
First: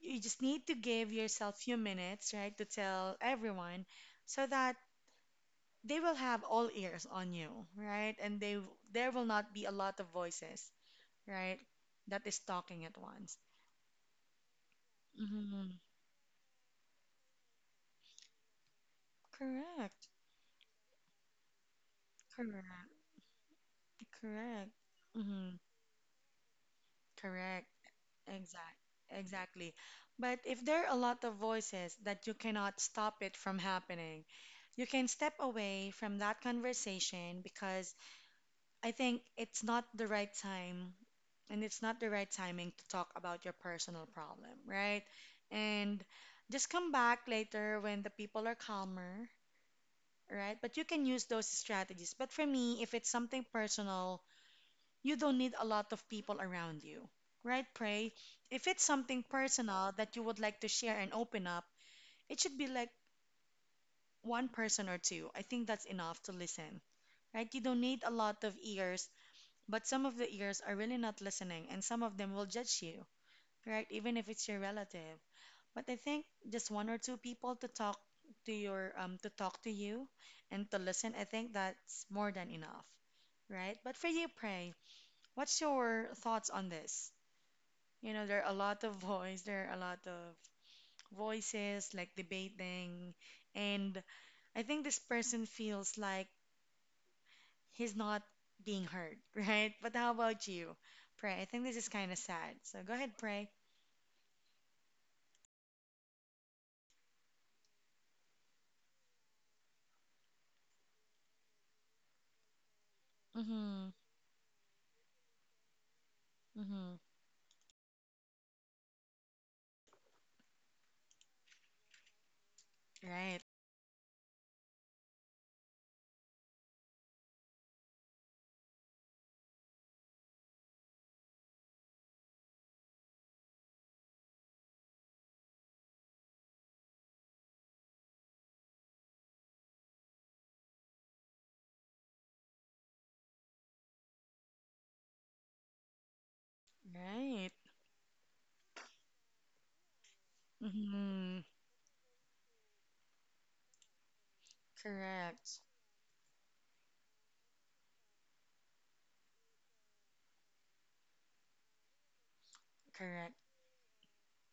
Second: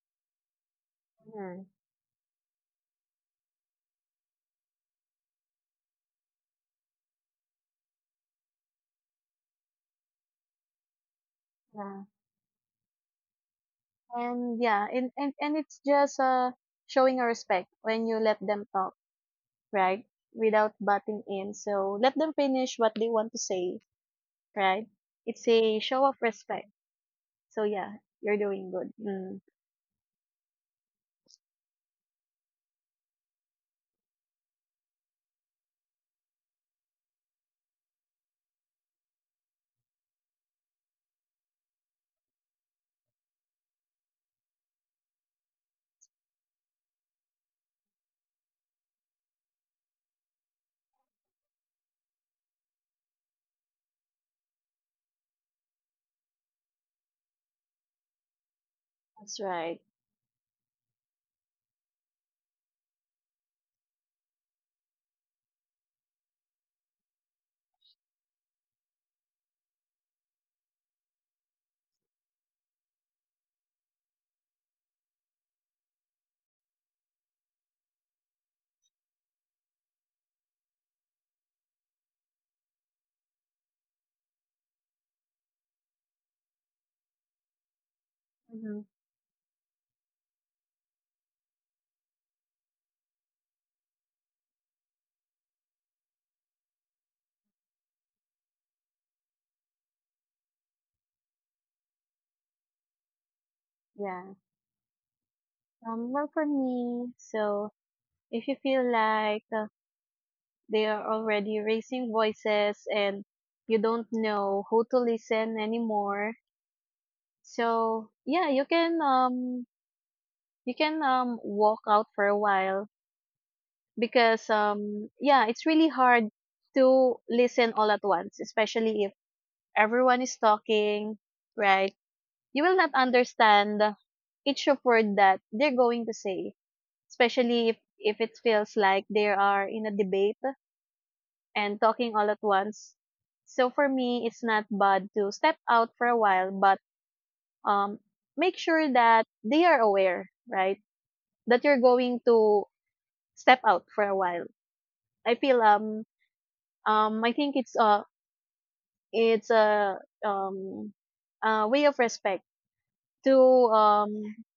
[SPEAKER 1] you just need to give yourself a few minutes, right, to tell everyone so that they will have all ears on you, right? And they there will not be a lot of voices, right,
[SPEAKER 2] Yeah.
[SPEAKER 1] that is talking at once.
[SPEAKER 2] And it's
[SPEAKER 1] Hmm.
[SPEAKER 2] just showing a respect when you let them talk, right?
[SPEAKER 1] Correct.
[SPEAKER 2] Without butting in. So let them finish what
[SPEAKER 1] Correct.
[SPEAKER 2] they want to say,
[SPEAKER 1] Correct.
[SPEAKER 2] right? It's
[SPEAKER 1] Hmm.
[SPEAKER 2] a show of respect. So
[SPEAKER 1] Correct.
[SPEAKER 2] yeah, you're doing
[SPEAKER 1] Exact.
[SPEAKER 2] good. Mm.
[SPEAKER 1] Exactly. But if there are a lot of voices that you cannot stop it from happening, you can step away from that conversation because I think it's not the right time and it's not the right timing to talk about your personal problem, right? And just come back later when the people are calmer, right? But you can use those strategies. But for me, if it's something personal, you don't need a lot of people around you, right? Pray. If it's something
[SPEAKER 2] That's right.
[SPEAKER 1] personal that you would like to share and open up, it should be like one person or two. I think that's enough to listen, right? You don't need a lot of ears. But some of the ears are really not listening, and some of them will judge you, right? Even if it's your relative. But I think just one or two people to talk to your to talk to you and to listen, I think that's more than enough, right? But for you, Pray, what's your thoughts on this? You know,
[SPEAKER 2] Mm-hmm.
[SPEAKER 1] there are a lot of voices like debating, and I think this person feels like he's not being hurt, right? But how about you, Pray? I think this is kind of sad. So go ahead, Pray.
[SPEAKER 2] Yeah. Well, for me, so if you feel like they are already raising voices and you
[SPEAKER 1] Mm-hmm.
[SPEAKER 2] don't know who to listen anymore,
[SPEAKER 1] Mm-hmm.
[SPEAKER 2] so yeah, you can walk out for a while
[SPEAKER 1] Right.
[SPEAKER 2] because yeah, it's really hard to listen all at once, especially if everyone is talking, right? You will not understand each of word that they're going to say especially if it feels like they are in a debate and talking all at once. So for me, it's not bad to step out for a while, but
[SPEAKER 1] Right.
[SPEAKER 2] um, make sure that they are aware, right?
[SPEAKER 1] Mm-hmm.
[SPEAKER 2] That you're going to step out for a while. I feel
[SPEAKER 1] Correct.
[SPEAKER 2] um I think it's a it's a um a way of respect to
[SPEAKER 1] Correct.
[SPEAKER 2] um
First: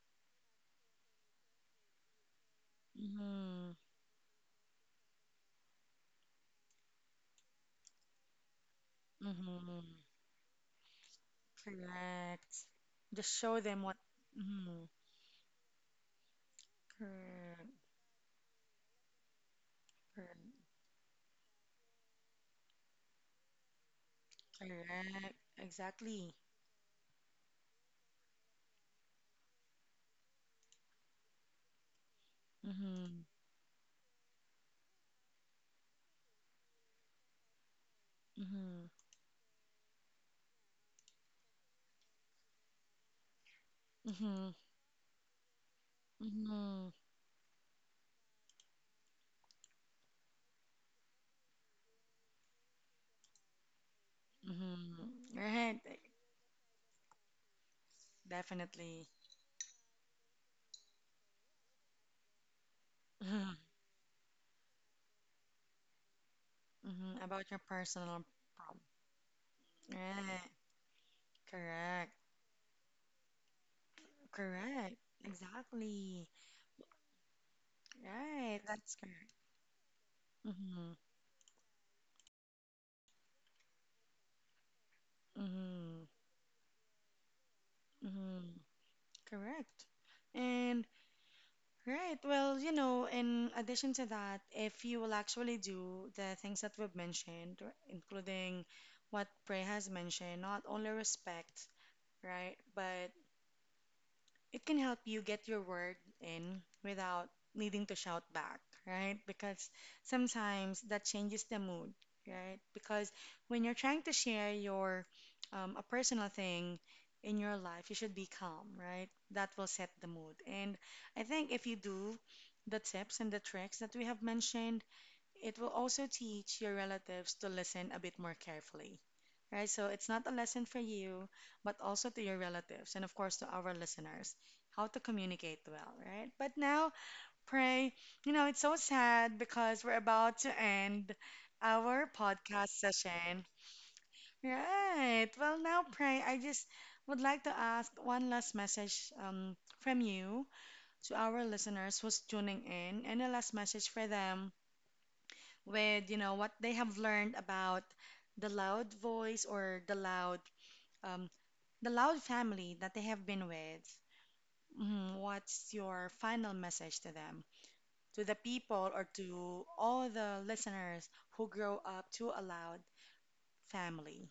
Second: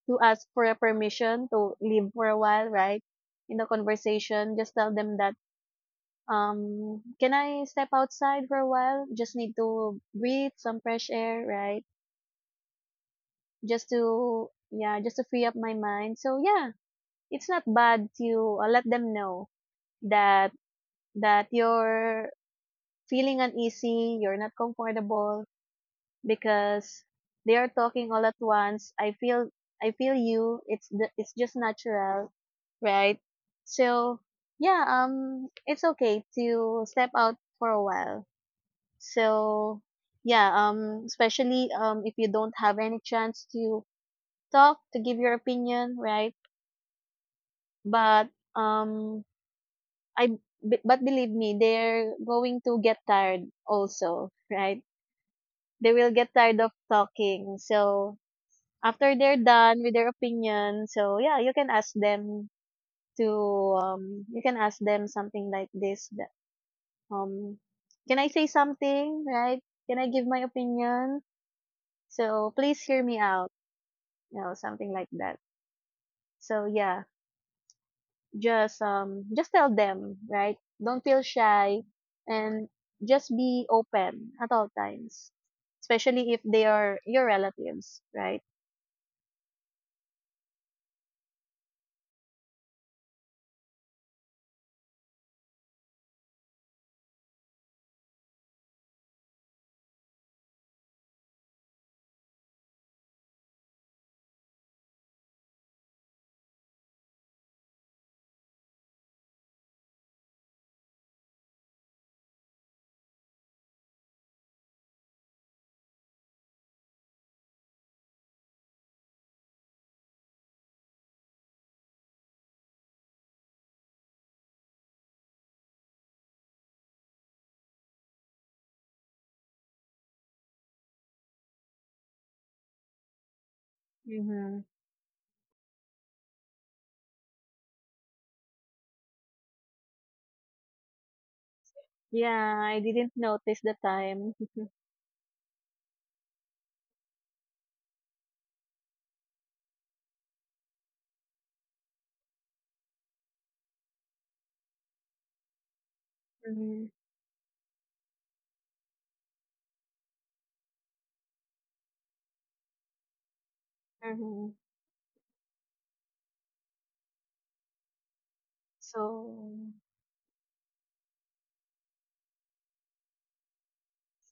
[SPEAKER 2] to ask for a permission to leave for a while, right? In the
[SPEAKER 1] Mm-hmm.
[SPEAKER 2] conversation, just tell them that can I step outside for a while? Just need to
[SPEAKER 1] Mm-hmm.
[SPEAKER 2] breathe some fresh air, right?
[SPEAKER 1] Correct. Just show them
[SPEAKER 2] Just
[SPEAKER 1] what.
[SPEAKER 2] to,
[SPEAKER 1] Mm-hmm.
[SPEAKER 2] yeah, just to free up my mind. So yeah, it's not
[SPEAKER 1] Correct.
[SPEAKER 2] bad to let them know that that you're feeling uneasy, you're not
[SPEAKER 1] Correct. Correct.
[SPEAKER 2] comfortable
[SPEAKER 1] Exactly.
[SPEAKER 2] because they are talking all at once. I feel you. It's just natural, right?
[SPEAKER 1] Mm-hmm.
[SPEAKER 2] So yeah, it's okay to step out for a while.
[SPEAKER 1] Mm-hmm.
[SPEAKER 2] So yeah, especially if you don't have any chance to
[SPEAKER 1] Mm-hmm.
[SPEAKER 2] talk to give your opinion, right?
[SPEAKER 1] Mm-hmm.
[SPEAKER 2] But um, I but believe me, they're going to get tired also, right?
[SPEAKER 1] Mm-hmm. Right.
[SPEAKER 2] They will get tired of talking. So
[SPEAKER 1] Definitely.
[SPEAKER 2] after they're done with their opinion, so yeah, you can ask them to you can ask them something like this.
[SPEAKER 1] Hmm. About your
[SPEAKER 2] Um, can
[SPEAKER 1] personal
[SPEAKER 2] I say
[SPEAKER 1] problem.
[SPEAKER 2] something, right? Can I give my
[SPEAKER 1] Right.
[SPEAKER 2] opinion?
[SPEAKER 1] Correct.
[SPEAKER 2] So please hear me out, you know, something
[SPEAKER 1] Correct.
[SPEAKER 2] like that.
[SPEAKER 1] Exactly.
[SPEAKER 2] So yeah,
[SPEAKER 1] Right. That's correct.
[SPEAKER 2] just tell them, right,
[SPEAKER 1] Mm-hmm.
[SPEAKER 2] don't feel shy and just be open at all times,
[SPEAKER 1] Mm-hmm.
[SPEAKER 2] especially if they are your relatives, right?
[SPEAKER 1] Mm-hmm. Correct. And right, well, you know, in addition to that, if you will actually do the things that we've mentioned, including what Prey has mentioned, not only respect, right, but it can help you get your word in without needing to shout back, right? Because sometimes that changes the mood, right? Because when you're trying to share your a personal thing in your life, you should be calm, right? That will set the mood. And I think if you do the tips and the tricks that we have mentioned, it will also teach your relatives to listen a bit more carefully, right? So it's not a lesson for you, but also to your relatives and, of course, to our listeners,
[SPEAKER 2] Mm-hmm.
[SPEAKER 1] how to communicate well, right? But now, pray, you know, it's so sad because we're about to end our
[SPEAKER 2] Yeah,
[SPEAKER 1] podcast
[SPEAKER 2] I didn't
[SPEAKER 1] session,
[SPEAKER 2] notice the time.
[SPEAKER 1] right? Well, now, pray, I just would like to ask one last message from you to our listeners who's tuning in, and a last message for them with, you know, what they
[SPEAKER 2] Mm-hmm.
[SPEAKER 1] have learned about the loud voice or um, the loud family that they have been with.
[SPEAKER 2] Mm-hmm.
[SPEAKER 1] Mhm. What's your final message to them, to the people or to
[SPEAKER 2] So
[SPEAKER 1] all the listeners who grow up to a loud family?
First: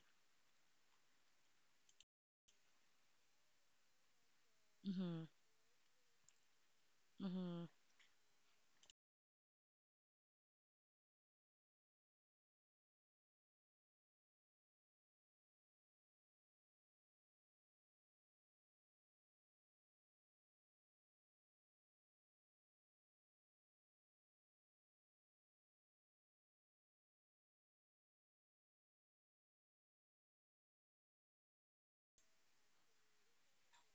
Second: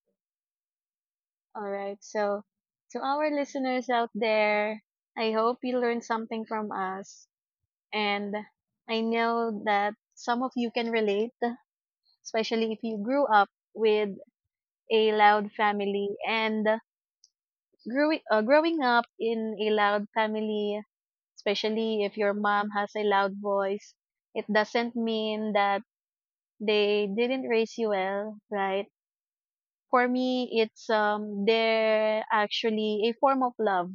[SPEAKER 2] all right, so to our listeners out there,
[SPEAKER 1] Mm-hmm.
[SPEAKER 2] I hope you learned something from us.
[SPEAKER 1] Mm-hmm.
[SPEAKER 2] And I know that some of you can relate, especially if you grew up with a loud family. And growing growing up in a loud family, especially if your mom has a loud voice, it doesn't mean that they didn't raise you well, right? For me, it's they're actually a form of love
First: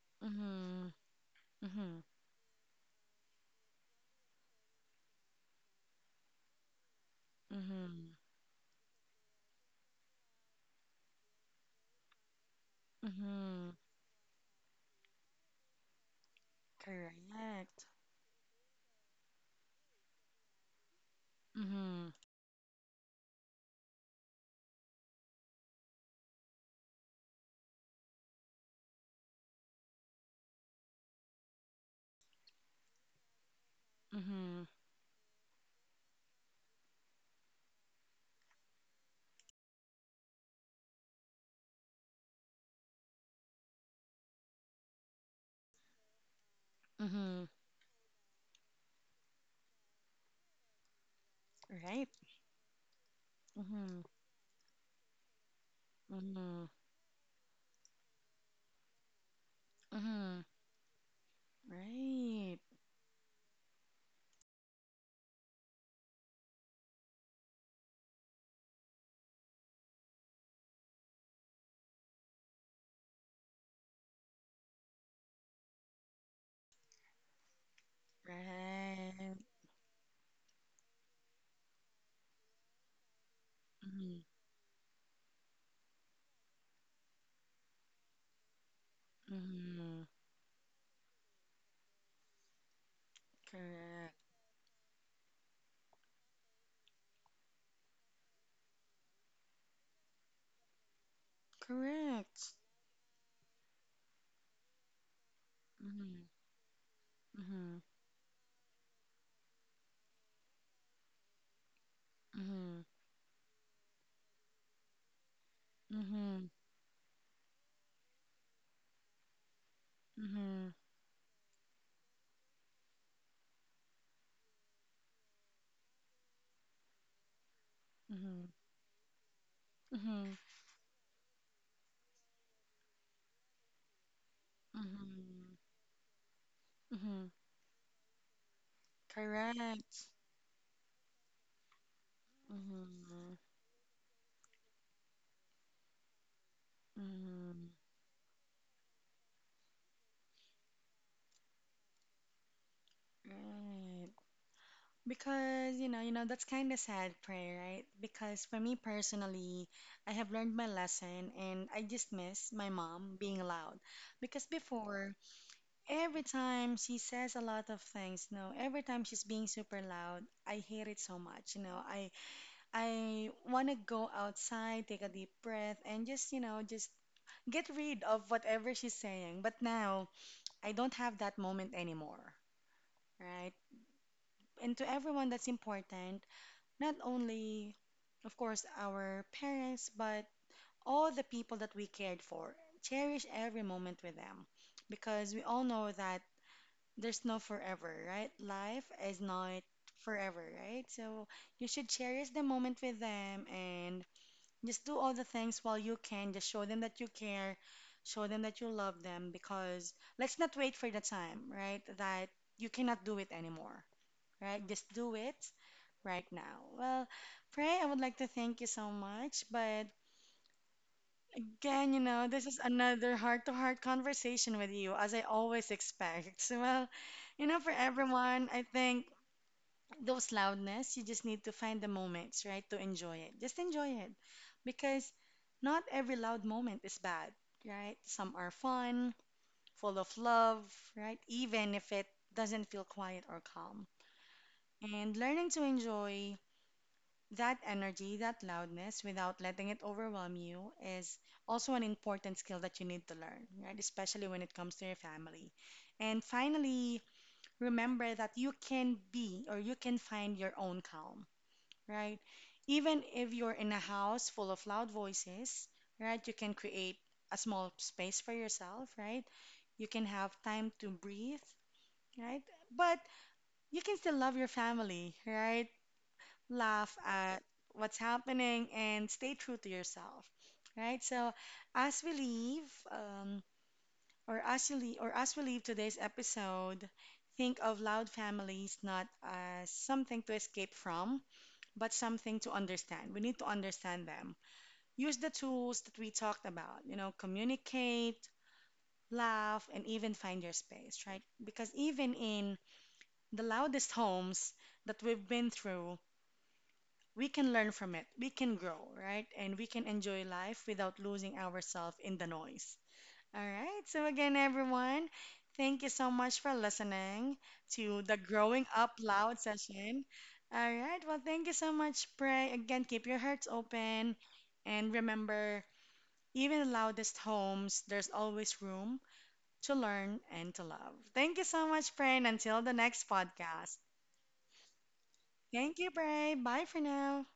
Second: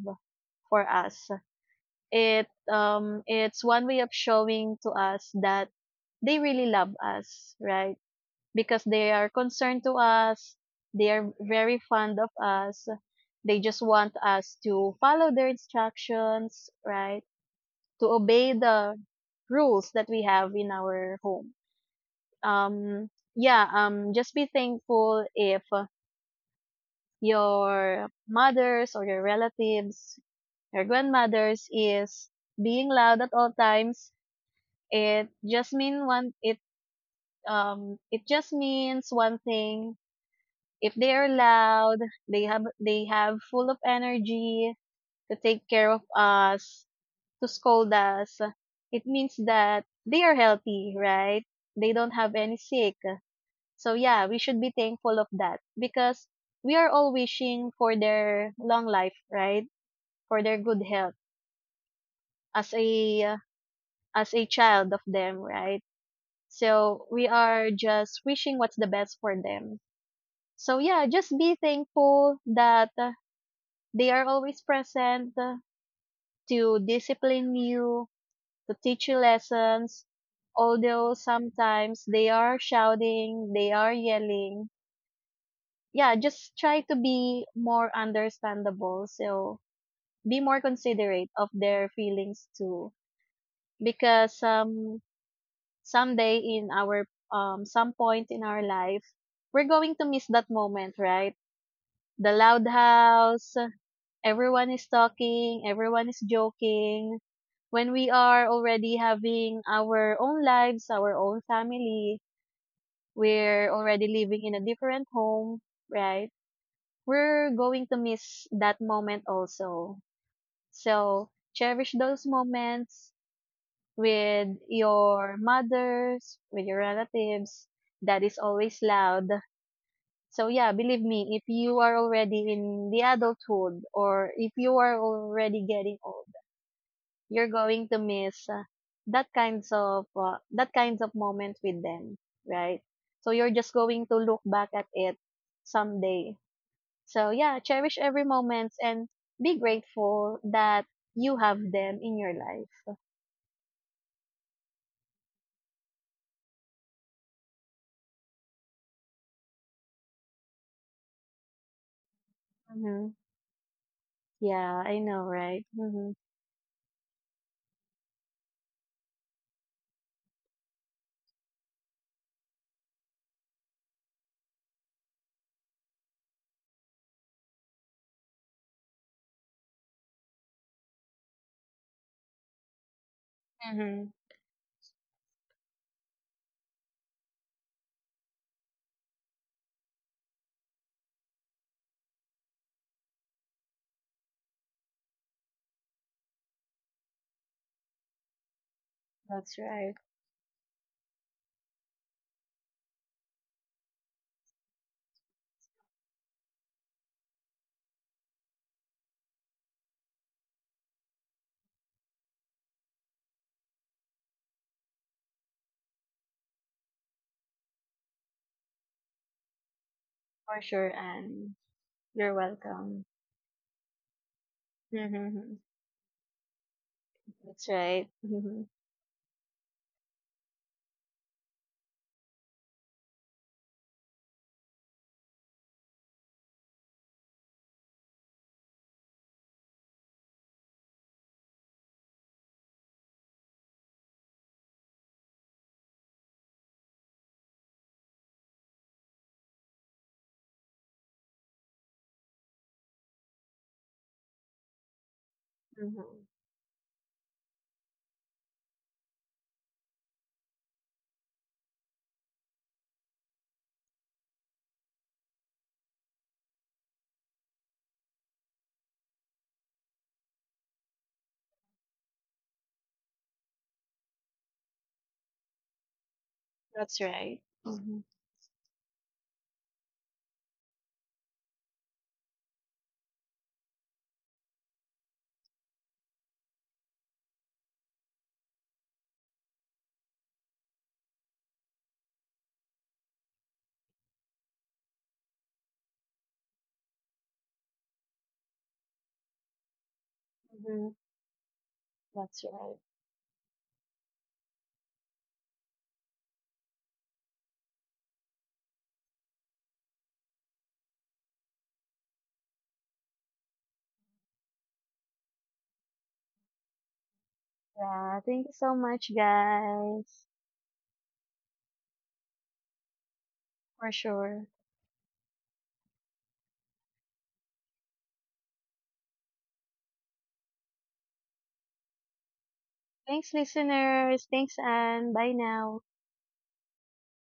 [SPEAKER 2] for
[SPEAKER 1] Mm-hmm.
[SPEAKER 2] us.
[SPEAKER 1] Mm-hmm.
[SPEAKER 2] It's one way of showing to us that they really love us, right?
[SPEAKER 1] Mm-hmm.
[SPEAKER 2] Because they are concerned to us. They are very fond of us. They
[SPEAKER 1] Mm-hmm.
[SPEAKER 2] just want us to follow their instructions, right?
[SPEAKER 1] Correct.
[SPEAKER 2] To obey the rules that we have in our home.
[SPEAKER 1] Mm-hmm.
[SPEAKER 2] Um, yeah, just be thankful if your mothers or your relatives, your grandmothers is being loud at all times.
[SPEAKER 1] Mm-hmm.
[SPEAKER 2] It it just means one thing. If they are loud, they have full of energy to take care of us,
[SPEAKER 1] Mm-hmm.
[SPEAKER 2] to scold us. It means that they are healthy, right? They
[SPEAKER 1] Right.
[SPEAKER 2] don't have any sick. So
[SPEAKER 1] Mm-hmm.
[SPEAKER 2] yeah, we should be thankful of that because
[SPEAKER 1] Mm-hmm.
[SPEAKER 2] we are all wishing for their long life, right?
[SPEAKER 1] Mm-hmm.
[SPEAKER 2] For their good health,
[SPEAKER 1] Right.
[SPEAKER 2] as a as a child of them, right? So we are just wishing what's the best for them. So yeah, just be thankful that they are always present to discipline you, to teach you
[SPEAKER 1] Right.
[SPEAKER 2] lessons, although sometimes they are shouting, they are
[SPEAKER 1] Mm-hmm.
[SPEAKER 2] yelling. Yeah, just try to be more understandable. So
[SPEAKER 1] Mm-hmm.
[SPEAKER 2] be more considerate of their feelings too.
[SPEAKER 1] Correct.
[SPEAKER 2] Because someday in our some point in our life, we're going to miss that moment, right? The
[SPEAKER 1] Correct.
[SPEAKER 2] loud house, everyone is talking, everyone is
[SPEAKER 1] Mm-hmm.
[SPEAKER 2] joking.
[SPEAKER 1] Mm-hmm.
[SPEAKER 2] When we are already having our own lives, our own family,
[SPEAKER 1] Mm-hmm.
[SPEAKER 2] we're already living in a different home,
[SPEAKER 1] Mm-hmm.
[SPEAKER 2] right? We're going to miss that moment also.
[SPEAKER 1] Mm-hmm.
[SPEAKER 2] So, cherish those moments with your mothers, with your relatives. That
[SPEAKER 1] Mm-hmm.
[SPEAKER 2] is always loud.
[SPEAKER 1] Mm-hmm.
[SPEAKER 2] So yeah, believe me, if you are already in the adulthood or if you are
[SPEAKER 1] Mm-hmm.
[SPEAKER 2] already getting old,
[SPEAKER 1] Mm-hmm.
[SPEAKER 2] you're going to miss
[SPEAKER 1] Correct.
[SPEAKER 2] that kinds of moment with them, right?
[SPEAKER 1] Mm-hmm.
[SPEAKER 2] So you're just going to look back at it someday. So
[SPEAKER 1] Mm-hmm.
[SPEAKER 2] yeah, cherish every moment and be grateful that you have them in your life.
[SPEAKER 1] Right. Because, that's kind of sad, Pray, right? Because for me personally, I have learned my lesson and I just miss my mom
[SPEAKER 2] Hmm.
[SPEAKER 1] being loud. Because
[SPEAKER 2] Yeah, I
[SPEAKER 1] before,
[SPEAKER 2] know, right?
[SPEAKER 1] every
[SPEAKER 2] Hmm.
[SPEAKER 1] time she says a lot of things, you know, every time she's being super loud, I hate it so much, you know. I want to go outside, take a deep breath, and just, you know, just get rid of whatever she's saying. But now I don't have that moment anymore, right?
[SPEAKER 2] Mm-hmm.
[SPEAKER 1] And to everyone that's important, not only, of course, our parents, but all the people that we cared for, cherish every moment with them because we all know that there's no forever, right? Life is not
[SPEAKER 2] That's right.
[SPEAKER 1] forever, right? So you should cherish the moment with them and just do all the things while you can. Just show them that you care, show them that you love them, because let's not wait for the time, right? That you cannot do it anymore, right? Just do it right now. Well, Pray, I would like to thank you so much, but
[SPEAKER 2] For sure, Anne.
[SPEAKER 1] again, you know,
[SPEAKER 2] You're
[SPEAKER 1] this is
[SPEAKER 2] welcome.
[SPEAKER 1] another heart-to-heart conversation with you, as I
[SPEAKER 2] Mm-hmm.
[SPEAKER 1] always expect. Well, you know, for
[SPEAKER 2] That's right.
[SPEAKER 1] everyone, I
[SPEAKER 2] Hmm.
[SPEAKER 1] think those loudness. You just need to find the moments, right, to enjoy it. Just enjoy it because not every loud moment is bad, right? Some are fun, full of love, right? Even if it doesn't feel quiet or calm. And learning to enjoy that energy, that loudness, without letting it overwhelm you is also an important skill that you need to learn, right? Especially when it comes to your family. And
[SPEAKER 2] Mm-hmm.
[SPEAKER 1] finally, remember that you can be or you can find your own calm, right? Even if you're in a house full of loud voices, right, you can create a small space for yourself, right? You can have time to breathe, right? But you can still love your family, right? Laugh
[SPEAKER 2] That's
[SPEAKER 1] at
[SPEAKER 2] right.
[SPEAKER 1] what's
[SPEAKER 2] Mm-hmm.
[SPEAKER 1] happening and stay true to yourself, right? So as we leave, or as you leave, or as we leave today's episode, think of loud families not as something to escape from but something to understand. We need to understand them. Use the tools that we talked about, you know, communicate, laugh, and even find your
[SPEAKER 2] Mm-hmm.
[SPEAKER 1] space, right? Because even
[SPEAKER 2] That's
[SPEAKER 1] in
[SPEAKER 2] right.
[SPEAKER 1] the loudest homes that we've been through, we can learn from it, we can grow, right? And we can enjoy life without losing ourselves in the noise. All right. So, again, everyone, thank you so much for listening to the
[SPEAKER 2] Yeah, thank you
[SPEAKER 1] Growing
[SPEAKER 2] so
[SPEAKER 1] Up
[SPEAKER 2] much,
[SPEAKER 1] Loud session.
[SPEAKER 2] guys.
[SPEAKER 1] All right. Well, thank you so much, Pray. Again, keep your hearts
[SPEAKER 2] For
[SPEAKER 1] open.
[SPEAKER 2] sure.
[SPEAKER 1] And remember, even in the loudest homes, there's always room to learn and to love. Thank you so much, Pray. And until the next
[SPEAKER 2] Thanks,
[SPEAKER 1] podcast,
[SPEAKER 2] listeners. Thanks, and bye
[SPEAKER 1] thank you,
[SPEAKER 2] now.
[SPEAKER 1] Pray. Bye for now.